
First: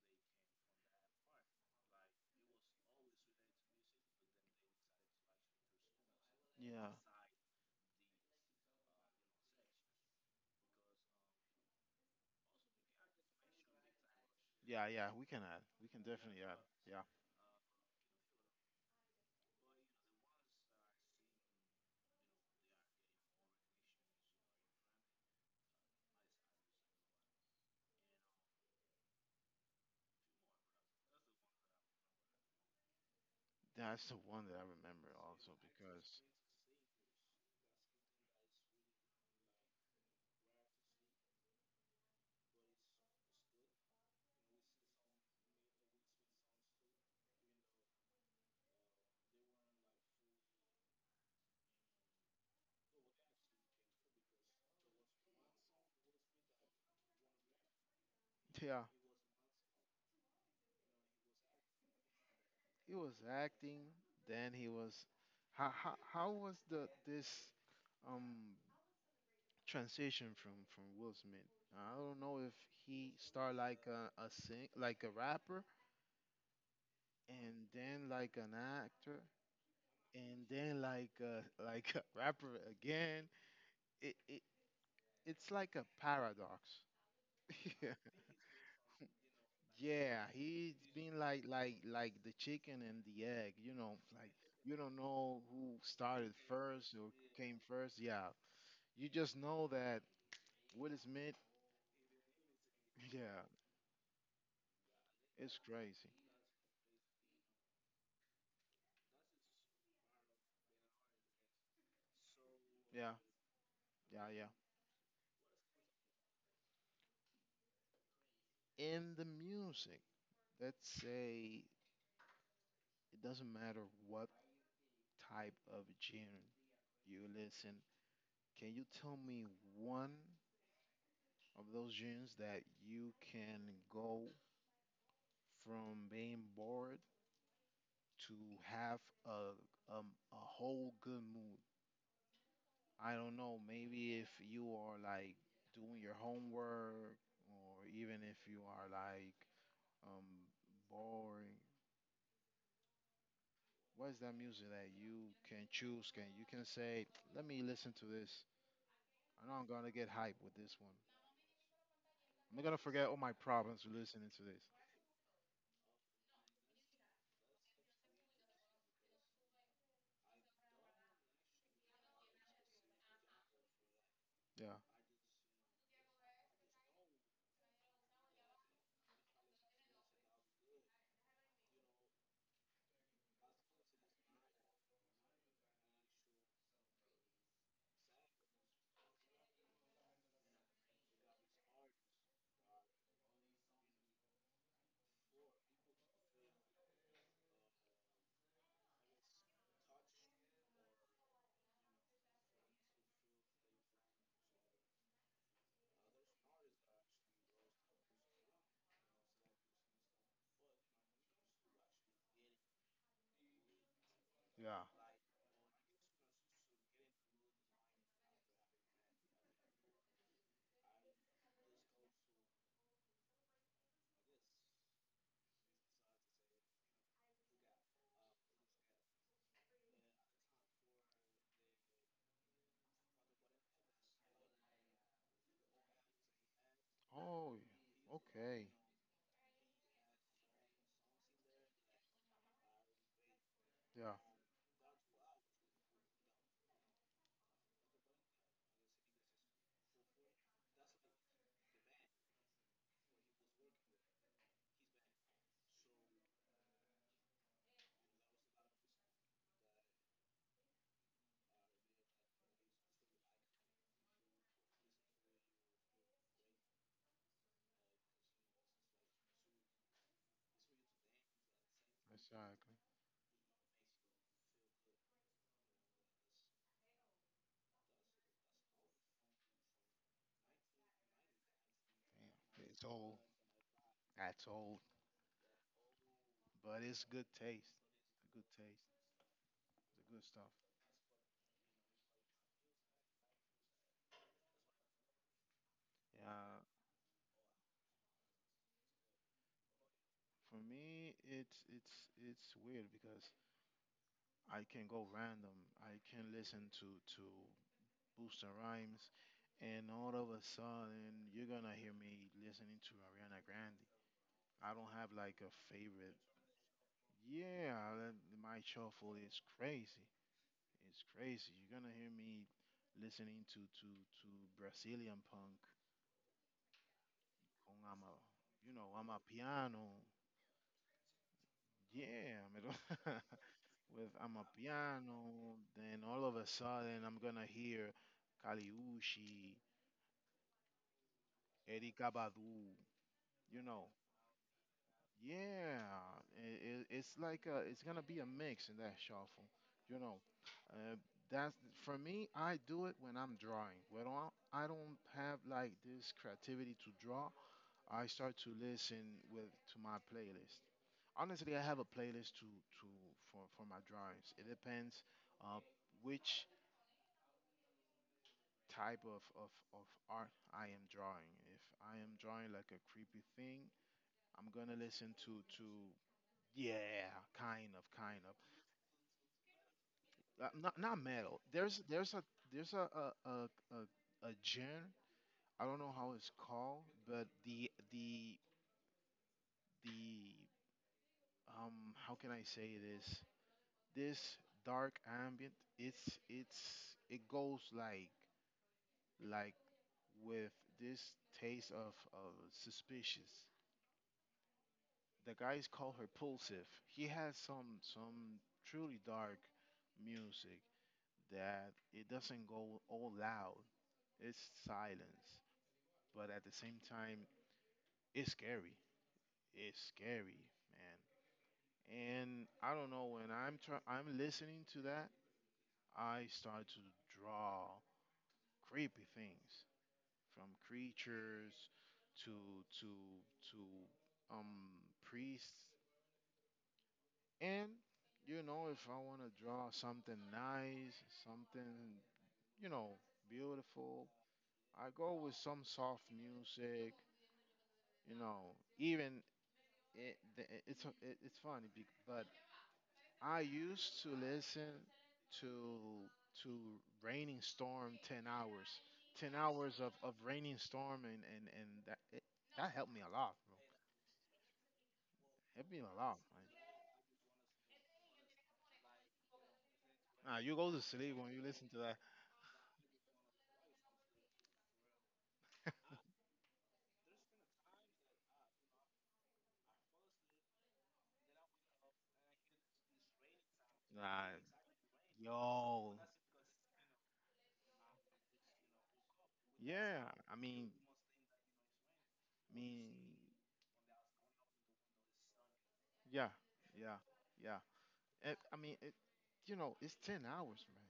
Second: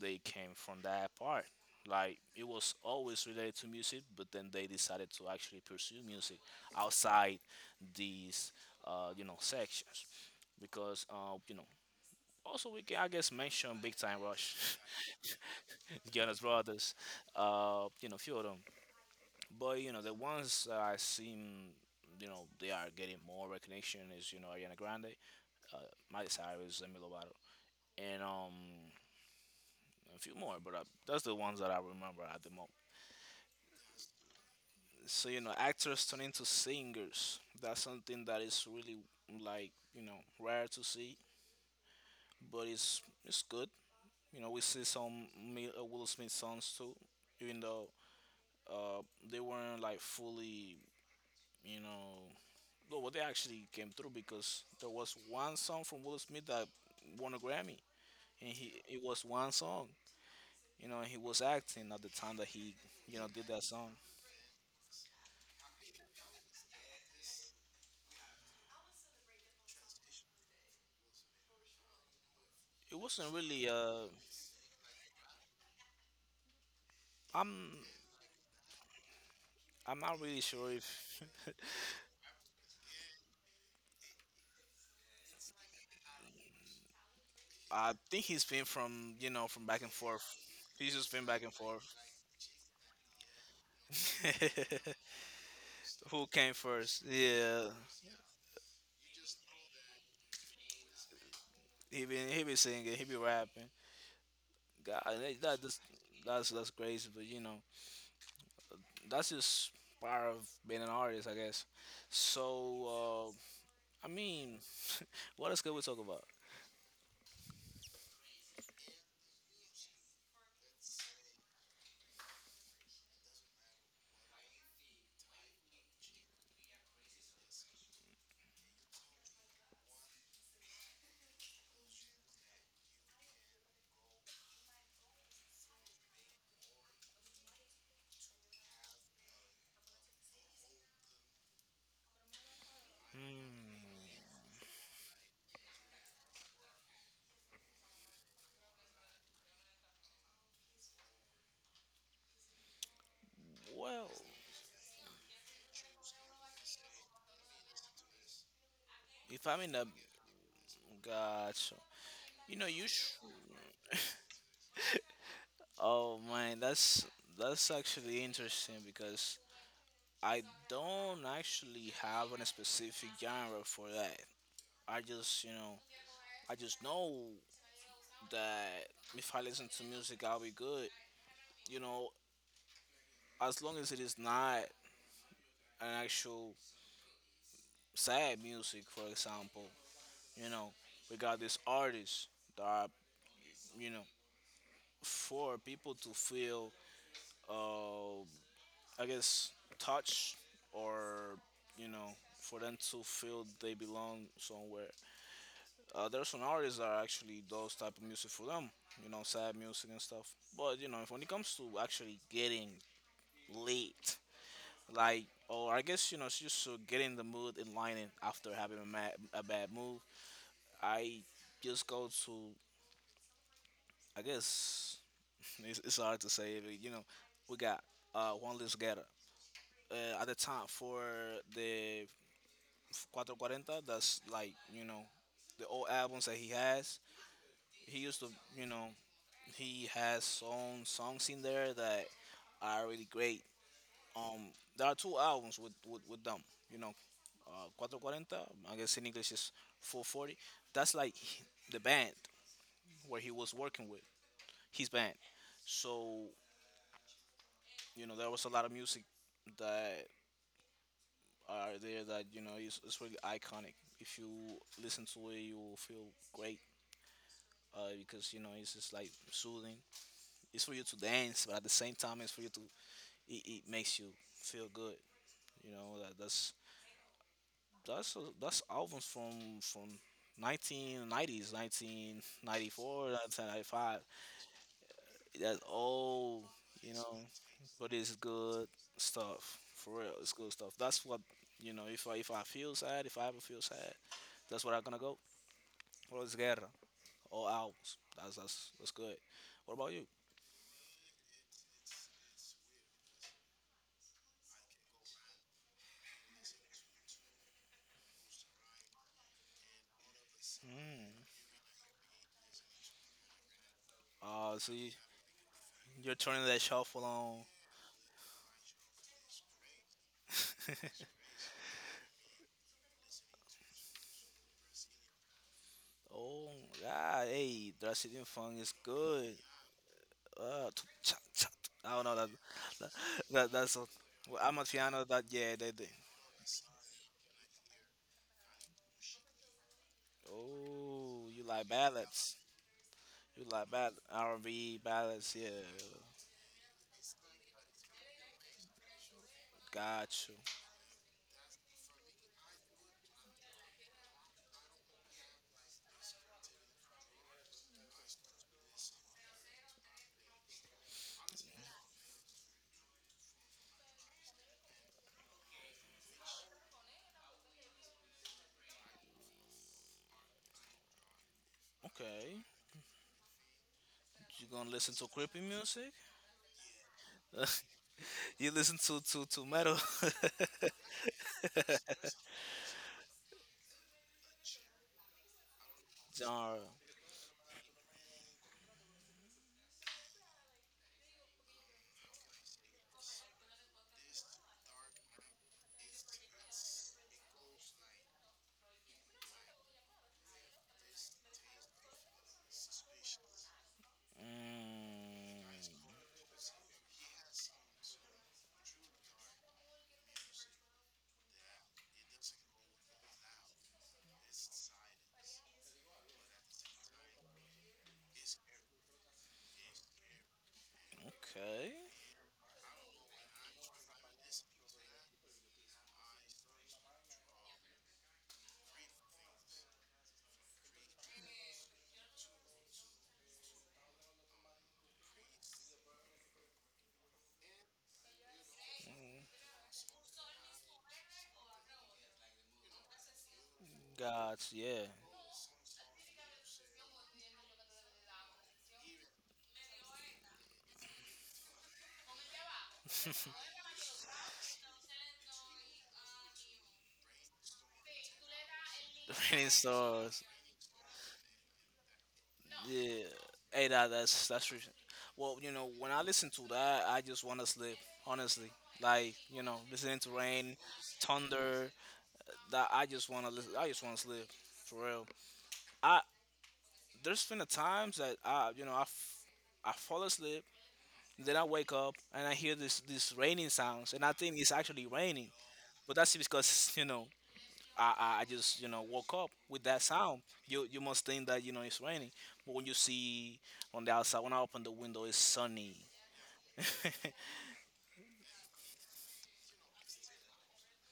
[SPEAKER 2] they came from that part, like it was always related to music but then they decided to actually pursue music
[SPEAKER 1] Yeah.
[SPEAKER 2] outside these uh, you know sections because uh, you know also we can I guess mention Big Time Rush,
[SPEAKER 1] Yeah, yeah, we can add. We can
[SPEAKER 2] jonas
[SPEAKER 1] definitely add.
[SPEAKER 2] Brothers,
[SPEAKER 1] Yeah.
[SPEAKER 2] uh, you know few of them, but you know the ones that I seem you know they are getting more recognition is you know Ariana Grande, uh, Miley Cyrus, Demi Lovato, and um a few more. But uh, that's the ones that I remember at the moment.
[SPEAKER 1] That's the one that I remember
[SPEAKER 2] So you
[SPEAKER 1] also
[SPEAKER 2] know, actors
[SPEAKER 1] because
[SPEAKER 2] turn into singers. That's something that is really like you know rare to see, but it's it's good. You know, we see some Mi- uh, Will Smith songs too, even though uh they weren't like fully you know. No, well, they actually came through because there was one song from Will Smith that won a Grammy, and he
[SPEAKER 1] yeah,
[SPEAKER 2] it was one song. You know he was acting at the time that he
[SPEAKER 1] he was
[SPEAKER 2] you know did that
[SPEAKER 1] acting,
[SPEAKER 2] song.
[SPEAKER 1] then he was how how, how was the this um transition from from Will Smith. I don't know if
[SPEAKER 2] It
[SPEAKER 1] he
[SPEAKER 2] wasn't
[SPEAKER 1] started
[SPEAKER 2] really
[SPEAKER 1] like
[SPEAKER 2] uh
[SPEAKER 1] a, a sing like a rapper and
[SPEAKER 2] i'm
[SPEAKER 1] then like an actor
[SPEAKER 2] i'm not really
[SPEAKER 1] and
[SPEAKER 2] sure
[SPEAKER 1] then
[SPEAKER 2] if
[SPEAKER 1] like a, like a rapper again. It, it it's like a paradox.
[SPEAKER 2] I
[SPEAKER 1] Yeah.
[SPEAKER 2] think he's been from you know from back and forth.
[SPEAKER 1] Yeah, he's
[SPEAKER 2] He's just
[SPEAKER 1] been
[SPEAKER 2] been back
[SPEAKER 1] like
[SPEAKER 2] and
[SPEAKER 1] like
[SPEAKER 2] forth.
[SPEAKER 1] like the chicken and the egg, you know, like you don't know who
[SPEAKER 2] who
[SPEAKER 1] started
[SPEAKER 2] came
[SPEAKER 1] first
[SPEAKER 2] first,
[SPEAKER 1] or came
[SPEAKER 2] yeah.
[SPEAKER 1] first. Yeah. You just know that Will Smith,
[SPEAKER 2] He been he be singing he be
[SPEAKER 1] yeah,
[SPEAKER 2] rapping. God, that,
[SPEAKER 1] it's
[SPEAKER 2] that just,
[SPEAKER 1] crazy.
[SPEAKER 2] that's that's crazy but you know that's just part of being an artist I guess.
[SPEAKER 1] Yeah.
[SPEAKER 2] So uh I
[SPEAKER 1] Yeah, yeah.
[SPEAKER 2] mean what else can we talk about.
[SPEAKER 1] In the music. Let's say it doesn't matter what type of genre you listen. Can you tell me one of those genres that you can go from being bored to have a um, a whole good mood? I don't know.
[SPEAKER 2] Hmm,
[SPEAKER 1] Maybe if you are like doing your homework, or even if you are like um, boring. What
[SPEAKER 2] well,
[SPEAKER 1] is that music that you can choose? Can you can say, let me listen to this.
[SPEAKER 2] if
[SPEAKER 1] I know
[SPEAKER 2] I'm
[SPEAKER 1] I'm
[SPEAKER 2] in a.
[SPEAKER 1] gonna get hype with this one.
[SPEAKER 2] Gotcha. You
[SPEAKER 1] I'm not
[SPEAKER 2] know,
[SPEAKER 1] gonna
[SPEAKER 2] you.
[SPEAKER 1] forget all
[SPEAKER 2] Sh-.
[SPEAKER 1] my problems listening to this.
[SPEAKER 2] Oh man, that's that's actually interesting because I don't actually have a specific genre for that.
[SPEAKER 1] Yeah,
[SPEAKER 2] I just, you know, I just know that if I listen to music, I'll be good. You know, as long as it is not an actual sad music, for example. You know, we got these artists that are, you know, for people to feel. Uh, I guess, touch or you know for them to feel they belong somewhere. Uh, there's some artists that are actually those type of music for them, you know, sad music and stuff. But you know, if, when it comes to actually getting lit,
[SPEAKER 1] yeah.
[SPEAKER 2] like or I guess you know, it's just to get in the mood and lining after having a, mad, a bad move, I just go to I guess it's, it's hard to say, but you know, we got uh, one list getter. Uh, at the time for the four four zero. That's like you know the old albums that he has.
[SPEAKER 1] Oh,
[SPEAKER 2] He used to you
[SPEAKER 1] okay.
[SPEAKER 2] know he has some songs in there that are really great.
[SPEAKER 1] Yeah,
[SPEAKER 2] Um, there are two albums with with, with them. You know, uh, four forty. I guess in English is four forty. That's like the band where he was working with his band. So you know there was a lot of music that are there that you know is, is really iconic. If you listen to it, you will feel great uh, because you know it's just like soothing. It's for you to dance, but at the same time, it's for you to,
[SPEAKER 1] exactly.
[SPEAKER 2] it, it makes you feel good. You know that that's that's that's albums from from nineteen nineties, four, nineteen
[SPEAKER 1] Yeah.
[SPEAKER 2] ninety
[SPEAKER 1] It's
[SPEAKER 2] five.
[SPEAKER 1] old.
[SPEAKER 2] nineteen ninety-five.
[SPEAKER 1] That's old.
[SPEAKER 2] That's all
[SPEAKER 1] But
[SPEAKER 2] you
[SPEAKER 1] it's
[SPEAKER 2] know,
[SPEAKER 1] good taste.
[SPEAKER 2] but it's
[SPEAKER 1] Good
[SPEAKER 2] good
[SPEAKER 1] taste.
[SPEAKER 2] stuff for real.
[SPEAKER 1] The good
[SPEAKER 2] It's
[SPEAKER 1] stuff.
[SPEAKER 2] good stuff. That's what you know. If I if I feel sad, if I ever feel sad, that's where I'm gonna go. Or it's
[SPEAKER 1] Yeah.
[SPEAKER 2] guerra, all albums. That's that's that's good. What about you?
[SPEAKER 1] For me, it's it's it's weird because I can go random. I can listen to to Booster Rhymes, and all of a
[SPEAKER 2] Mm.
[SPEAKER 1] sudden you're gonna hear me listening to Ariana Grande.
[SPEAKER 2] Uh, so
[SPEAKER 1] I
[SPEAKER 2] you,
[SPEAKER 1] don't have like a
[SPEAKER 2] you're
[SPEAKER 1] favorite.
[SPEAKER 2] turning that shuffle on.
[SPEAKER 1] Yeah, that- my shuffle is crazy. It's crazy. You're gonna hear me listening to to to Brazilian punk
[SPEAKER 2] Oh God, hey,
[SPEAKER 1] on I
[SPEAKER 2] Brazilian funk is
[SPEAKER 1] you know I'm a
[SPEAKER 2] good.
[SPEAKER 1] piano.
[SPEAKER 2] Uh, t- cha- cha- I don't know that.
[SPEAKER 1] Yeah, me
[SPEAKER 2] That,
[SPEAKER 1] lo-
[SPEAKER 2] that that's a,
[SPEAKER 1] with
[SPEAKER 2] well, I'm a piano. That yeah,
[SPEAKER 1] Amapiano.
[SPEAKER 2] they do.
[SPEAKER 1] Then all of a sudden, I'm gonna hear Kaliushi,
[SPEAKER 2] Oh, you like
[SPEAKER 1] Erika
[SPEAKER 2] ballads?
[SPEAKER 1] Badu.
[SPEAKER 2] You
[SPEAKER 1] You
[SPEAKER 2] like
[SPEAKER 1] know,
[SPEAKER 2] ball R and B ballads? Yeah,
[SPEAKER 1] yeah, it, it's like a, it's gonna be a mix in that shuffle. You know,
[SPEAKER 2] got you.
[SPEAKER 1] uh, that's for me. I do it when I'm drawing. When I I don't have like this creativity to draw, I start to listen with to my playlist. Honestly, I have a playlist to to for for my drawings. It depends uh, which type of, of, of art I am drawing. If I am
[SPEAKER 2] Okay,
[SPEAKER 1] drawing like a creepy thing,
[SPEAKER 2] you
[SPEAKER 1] I'm
[SPEAKER 2] gonna
[SPEAKER 1] gonna
[SPEAKER 2] listen to
[SPEAKER 1] listen
[SPEAKER 2] creepy
[SPEAKER 1] to to
[SPEAKER 2] music?
[SPEAKER 1] yeah, kind of, kind of.
[SPEAKER 2] you listen to to to metal?
[SPEAKER 1] Uh, not not metal. There's there's a there's a a a, a, a genre. I don't know how it's
[SPEAKER 2] genre?
[SPEAKER 1] called, but the the the um how can I say this? This dark ambient. It's it's it goes like like with this taste of, of suspicious the
[SPEAKER 2] Mm,
[SPEAKER 1] guys call her Pulsive. He has some some truly dark music that it doesn't go all loud. It's silence, but at the same time, it's scary. It's scary, man.
[SPEAKER 2] okay,
[SPEAKER 1] And I don't know when I'm try- I'm listening to that, I start to draw creepy things from creatures to to to um priests. And you know, if I want to draw something nice, something, you know, beautiful,
[SPEAKER 2] got you, yeah.
[SPEAKER 1] I go with some soft music. You know, even it, the- it- it's it, it's funny, bec- but I used to listen to to Raining Storm ten hours,
[SPEAKER 2] The
[SPEAKER 1] ten
[SPEAKER 2] Raining
[SPEAKER 1] hours of of
[SPEAKER 2] Stars.
[SPEAKER 1] Raining Storm, and and and that it, that helped me
[SPEAKER 2] Yeah.
[SPEAKER 1] a lot, bro.
[SPEAKER 2] Hey, that that's that's re-, well, you know,
[SPEAKER 1] Helped me a
[SPEAKER 2] when I
[SPEAKER 1] lot.
[SPEAKER 2] listen to that, I just want to sleep. Honestly, like you know, listening to
[SPEAKER 1] Like, nah, you
[SPEAKER 2] rain,
[SPEAKER 1] go to sleep when you listen
[SPEAKER 2] thunder,
[SPEAKER 1] to that.
[SPEAKER 2] that I just want to listen. I just want to sleep for real. I there's been a times that I you know I, f- I fall asleep, then I wake up and I hear this this raining sounds, and I
[SPEAKER 1] Nah,
[SPEAKER 2] think it's actually raining, but
[SPEAKER 1] yo.
[SPEAKER 2] that's because you know I, I I just you know woke up with that
[SPEAKER 1] Yeah,
[SPEAKER 2] sound.
[SPEAKER 1] I
[SPEAKER 2] You
[SPEAKER 1] mean,
[SPEAKER 2] you must think that you know it's raining, but
[SPEAKER 1] I
[SPEAKER 2] when you
[SPEAKER 1] mean,
[SPEAKER 2] see on the outside, when I open the window, it's sunny.
[SPEAKER 1] yeah, yeah, yeah. It, I mean, it, you know, it's ten hours, man.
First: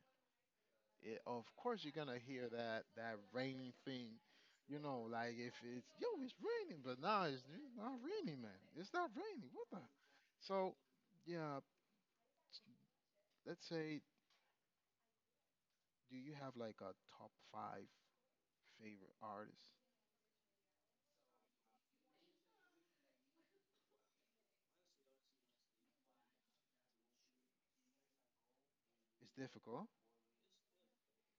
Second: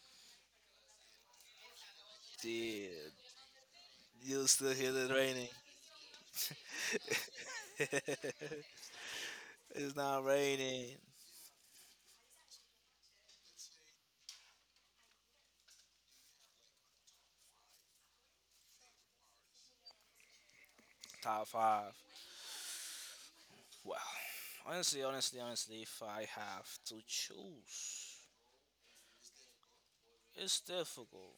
[SPEAKER 1] It, of course, you're gonna hear that
[SPEAKER 2] Dude,
[SPEAKER 1] that rain thing.
[SPEAKER 2] you still
[SPEAKER 1] You
[SPEAKER 2] hear
[SPEAKER 1] know,
[SPEAKER 2] it
[SPEAKER 1] like
[SPEAKER 2] raining.
[SPEAKER 1] if it's yo, it's raining, but now it's, it's not raining, man. It's not raining. What the?
[SPEAKER 2] it's not
[SPEAKER 1] So,
[SPEAKER 2] raining.
[SPEAKER 1] yeah, s- let's say, do you have like a top five favorite artist?
[SPEAKER 2] Top five. Well, honestly, honestly, honestly, if I have to choose,
[SPEAKER 1] It's difficult.
[SPEAKER 2] it's difficult.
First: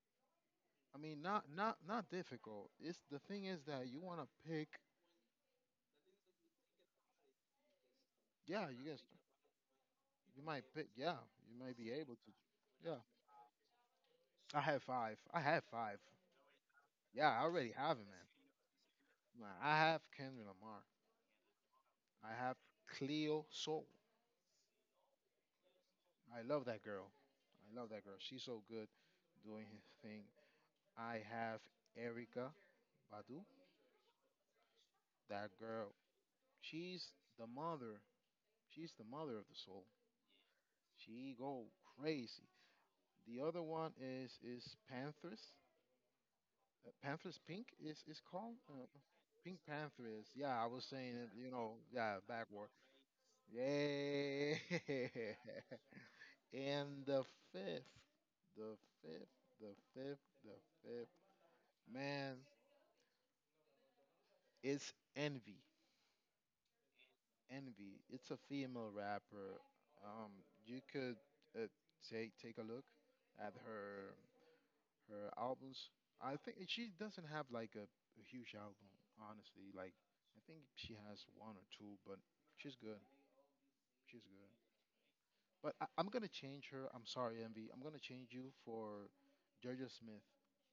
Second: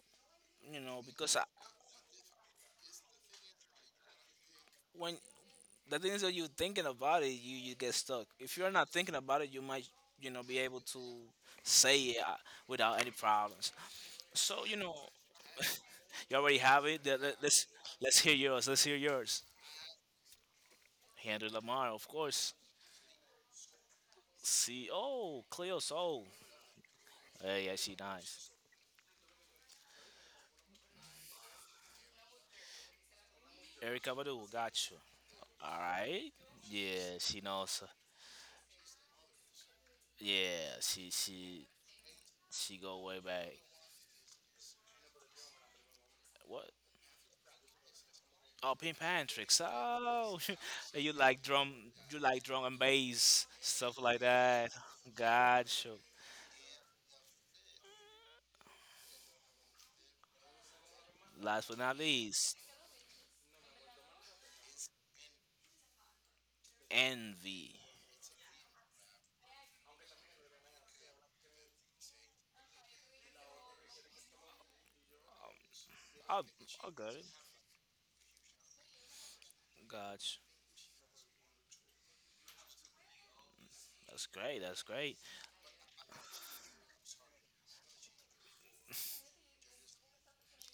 [SPEAKER 2] You
[SPEAKER 1] I
[SPEAKER 2] know,
[SPEAKER 1] mean,
[SPEAKER 2] because I,
[SPEAKER 1] not not not difficult. It's, the thing is that you wanna pick.
[SPEAKER 2] when the thing is that you're thinking about it, you you get stuck. If
[SPEAKER 1] Yeah,
[SPEAKER 2] you're
[SPEAKER 1] you
[SPEAKER 2] not
[SPEAKER 1] guys.
[SPEAKER 2] thinking about it, you might you know
[SPEAKER 1] You
[SPEAKER 2] be
[SPEAKER 1] might
[SPEAKER 2] able
[SPEAKER 1] pick,
[SPEAKER 2] to
[SPEAKER 1] yeah. You might be
[SPEAKER 2] say
[SPEAKER 1] able
[SPEAKER 2] it
[SPEAKER 1] to.
[SPEAKER 2] uh,
[SPEAKER 1] Yeah,
[SPEAKER 2] without any problems.
[SPEAKER 1] I
[SPEAKER 2] So you
[SPEAKER 1] have
[SPEAKER 2] know,
[SPEAKER 1] five. I have five.
[SPEAKER 2] you already have it. Let-
[SPEAKER 1] Yeah,
[SPEAKER 2] let-
[SPEAKER 1] I
[SPEAKER 2] Let's
[SPEAKER 1] already have him,
[SPEAKER 2] let's
[SPEAKER 1] man.
[SPEAKER 2] hear yours. Let's hear yours.
[SPEAKER 1] Nah, I have Kendrick Lamar.
[SPEAKER 2] Andrew Lamar, of
[SPEAKER 1] I
[SPEAKER 2] course.
[SPEAKER 1] have Cleo Soul.
[SPEAKER 2] See, oh, Cleo Soul.
[SPEAKER 1] I love that girl.
[SPEAKER 2] Hey, yeah,
[SPEAKER 1] I love
[SPEAKER 2] she
[SPEAKER 1] that girl. She's
[SPEAKER 2] nice.
[SPEAKER 1] so good doing her thing. I have Erica Badu.
[SPEAKER 2] Erica Badu, got you.
[SPEAKER 1] That
[SPEAKER 2] All
[SPEAKER 1] girl.
[SPEAKER 2] right.
[SPEAKER 1] She's
[SPEAKER 2] Yeah, she
[SPEAKER 1] the
[SPEAKER 2] knows.
[SPEAKER 1] mother. She's the mother of the soul.
[SPEAKER 2] Yeah, she
[SPEAKER 1] She go
[SPEAKER 2] she
[SPEAKER 1] crazy.
[SPEAKER 2] she go way
[SPEAKER 1] The
[SPEAKER 2] back.
[SPEAKER 1] other one is is Panthers.
[SPEAKER 2] What?
[SPEAKER 1] Uh, Panthers Pink is is called,
[SPEAKER 2] Oh,
[SPEAKER 1] uh,
[SPEAKER 2] pin
[SPEAKER 1] Pink
[SPEAKER 2] tricks!
[SPEAKER 1] Panthers.
[SPEAKER 2] Oh,
[SPEAKER 1] Yeah, I was
[SPEAKER 2] you
[SPEAKER 1] saying it.
[SPEAKER 2] like
[SPEAKER 1] You know,
[SPEAKER 2] drum,
[SPEAKER 1] yeah,
[SPEAKER 2] you like drum
[SPEAKER 1] backward.
[SPEAKER 2] and bass, stuff like
[SPEAKER 1] Yeah.
[SPEAKER 2] that. Gotcha.
[SPEAKER 1] And the fifth, the fifth, the fifth, the fifth.
[SPEAKER 2] Last but not
[SPEAKER 1] Man,
[SPEAKER 2] least,
[SPEAKER 1] it's Envy.
[SPEAKER 2] Envy.
[SPEAKER 1] Envy. It's a female rapper. Um, you could, uh, take take a look at her. Her albums, I
[SPEAKER 2] Oh,
[SPEAKER 1] think she
[SPEAKER 2] I got it.
[SPEAKER 1] doesn't have like a, a huge album, honestly. Like,
[SPEAKER 2] Gotcha.
[SPEAKER 1] I think she has one or two, but she's good. She's
[SPEAKER 2] That's
[SPEAKER 1] good.
[SPEAKER 2] great. That's great.
[SPEAKER 1] But I, I'm gonna change her. I'm sorry, Envy. I'm gonna change you for Georgia Smith.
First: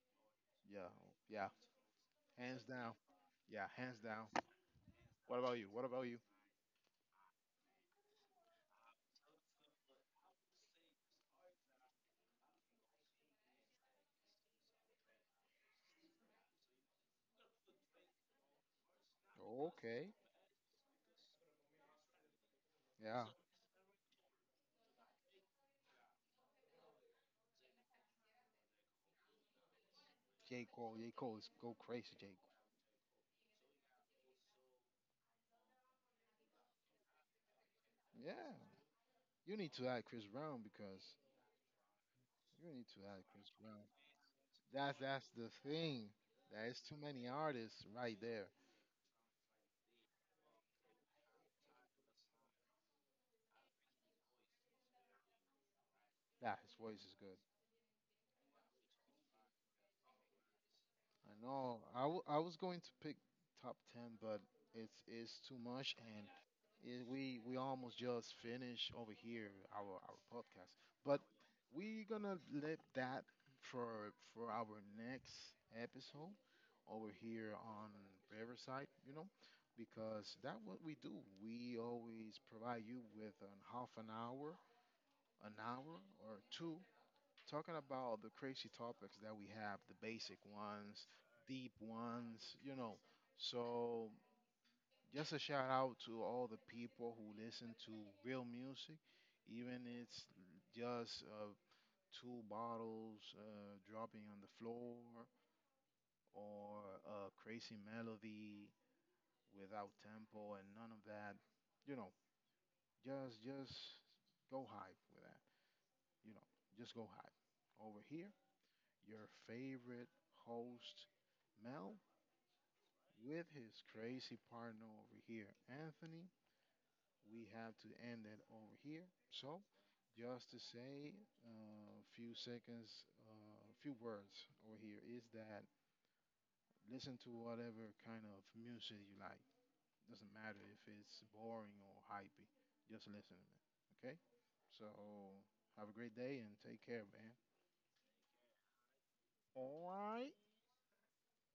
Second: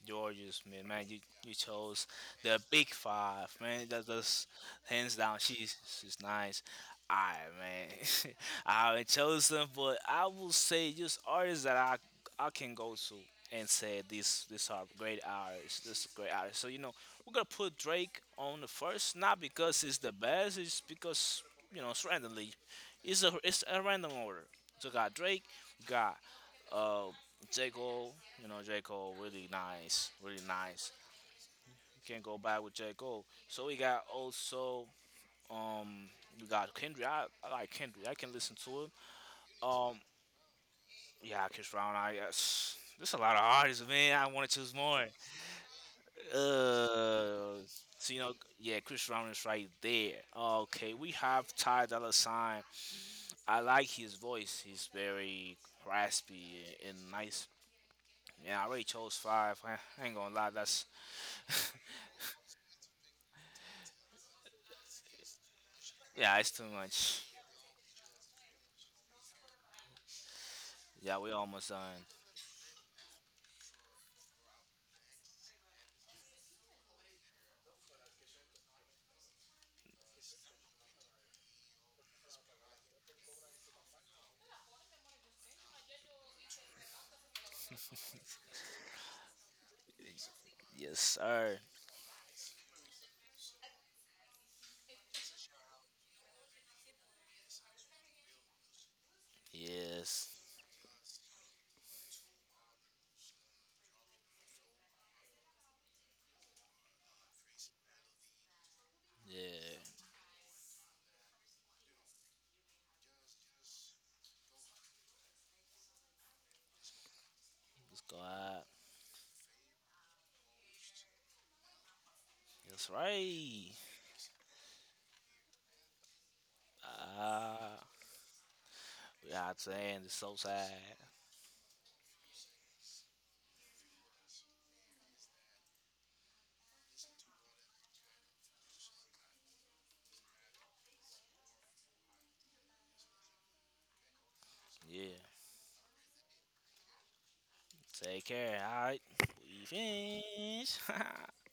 [SPEAKER 2] Georgia Smith,
[SPEAKER 1] Yeah,
[SPEAKER 2] man, you,
[SPEAKER 1] yeah,
[SPEAKER 2] you chose the
[SPEAKER 1] hands
[SPEAKER 2] big
[SPEAKER 1] down.
[SPEAKER 2] five,
[SPEAKER 1] Yeah,
[SPEAKER 2] man.
[SPEAKER 1] hands
[SPEAKER 2] That
[SPEAKER 1] down.
[SPEAKER 2] that's hands down.
[SPEAKER 1] What about you?
[SPEAKER 2] She's
[SPEAKER 1] What about
[SPEAKER 2] she's
[SPEAKER 1] you?
[SPEAKER 2] nice. I man, I haven't chosen them, but I will say just artists that I I can go to and say these these are great artists. This is great artists. So you know we're gonna put Drake on the first, not because it's
[SPEAKER 1] Okay.
[SPEAKER 2] the best, it's because you know it's randomly. It's
[SPEAKER 1] Yeah.
[SPEAKER 2] a it's a random order. So we got Drake, we got. Uh, J. Cole, you know, J. Cole, really nice, really
[SPEAKER 1] J.
[SPEAKER 2] nice.
[SPEAKER 1] Cole. J. Cole is go
[SPEAKER 2] You
[SPEAKER 1] crazy,
[SPEAKER 2] can't
[SPEAKER 1] J.
[SPEAKER 2] go
[SPEAKER 1] Cole.
[SPEAKER 2] back with J. Cole. So we got also, um, we got Kendrick. I, I like Kendrick. I can
[SPEAKER 1] Yeah.
[SPEAKER 2] listen to him.
[SPEAKER 1] You need to
[SPEAKER 2] Um,
[SPEAKER 1] add Chris Brown because
[SPEAKER 2] yeah, Chris Brown. I
[SPEAKER 1] you
[SPEAKER 2] yes.
[SPEAKER 1] need to
[SPEAKER 2] There's a
[SPEAKER 1] add
[SPEAKER 2] lot of
[SPEAKER 1] Chris Brown.
[SPEAKER 2] artists, man. I want to choose
[SPEAKER 1] That's
[SPEAKER 2] more.
[SPEAKER 1] that's the thing. There is too many
[SPEAKER 2] Uh,
[SPEAKER 1] artists
[SPEAKER 2] so
[SPEAKER 1] right
[SPEAKER 2] you know,
[SPEAKER 1] there.
[SPEAKER 2] yeah, Chris Brown is right there. Okay, we have Ty Dolla Sign. I like his voice. He's very
[SPEAKER 1] Yeah,
[SPEAKER 2] raspy
[SPEAKER 1] his
[SPEAKER 2] and
[SPEAKER 1] voice is good.
[SPEAKER 2] nice. Yeah, I already chose five. I I ain't gonna lie, that's.
[SPEAKER 1] I know. I, w- I was going to pick top ten, but it's it's too much, and
[SPEAKER 2] Yeah, it's too
[SPEAKER 1] it,
[SPEAKER 2] much.
[SPEAKER 1] we we almost just finished over here our our podcast.
[SPEAKER 2] Yeah,
[SPEAKER 1] But
[SPEAKER 2] we almost done.
[SPEAKER 1] we gonna leave that for for our next episode over here on Riverside. You know, because that's what we do. We always provide you with an half an hour, an hour or two, talking about the crazy topics that we have, the basic
[SPEAKER 2] Yes,
[SPEAKER 1] ones,
[SPEAKER 2] sir.
[SPEAKER 1] deep ones, you know. So, just a shout out to all the people who listen to real music, even it's
[SPEAKER 2] Yes.
[SPEAKER 1] just, uh, two bottles, uh, dropping on the floor or a crazy melody without
[SPEAKER 2] Yeah.
[SPEAKER 1] tempo and none of that. You know, just just go hype with that. You know, just go hype over
[SPEAKER 2] Let's go
[SPEAKER 1] here,
[SPEAKER 2] out.
[SPEAKER 1] your favorite host, Mel,
[SPEAKER 2] That's
[SPEAKER 1] with
[SPEAKER 2] right.
[SPEAKER 1] his crazy partner over here, Anthony. We have
[SPEAKER 2] Ah,
[SPEAKER 1] to end it over here.
[SPEAKER 2] we out
[SPEAKER 1] So,
[SPEAKER 2] to end the soul
[SPEAKER 1] just to
[SPEAKER 2] side.
[SPEAKER 1] say, uh, a few seconds, uh, a few words over here is that listen to whatever kind of music you like. Doesn't matter if it's boring or hypey, just listen to it. Okay? So,
[SPEAKER 2] Yeah.
[SPEAKER 1] have a great day and take care, man.
[SPEAKER 2] Take care. All right. We
[SPEAKER 1] All right.
[SPEAKER 2] finished.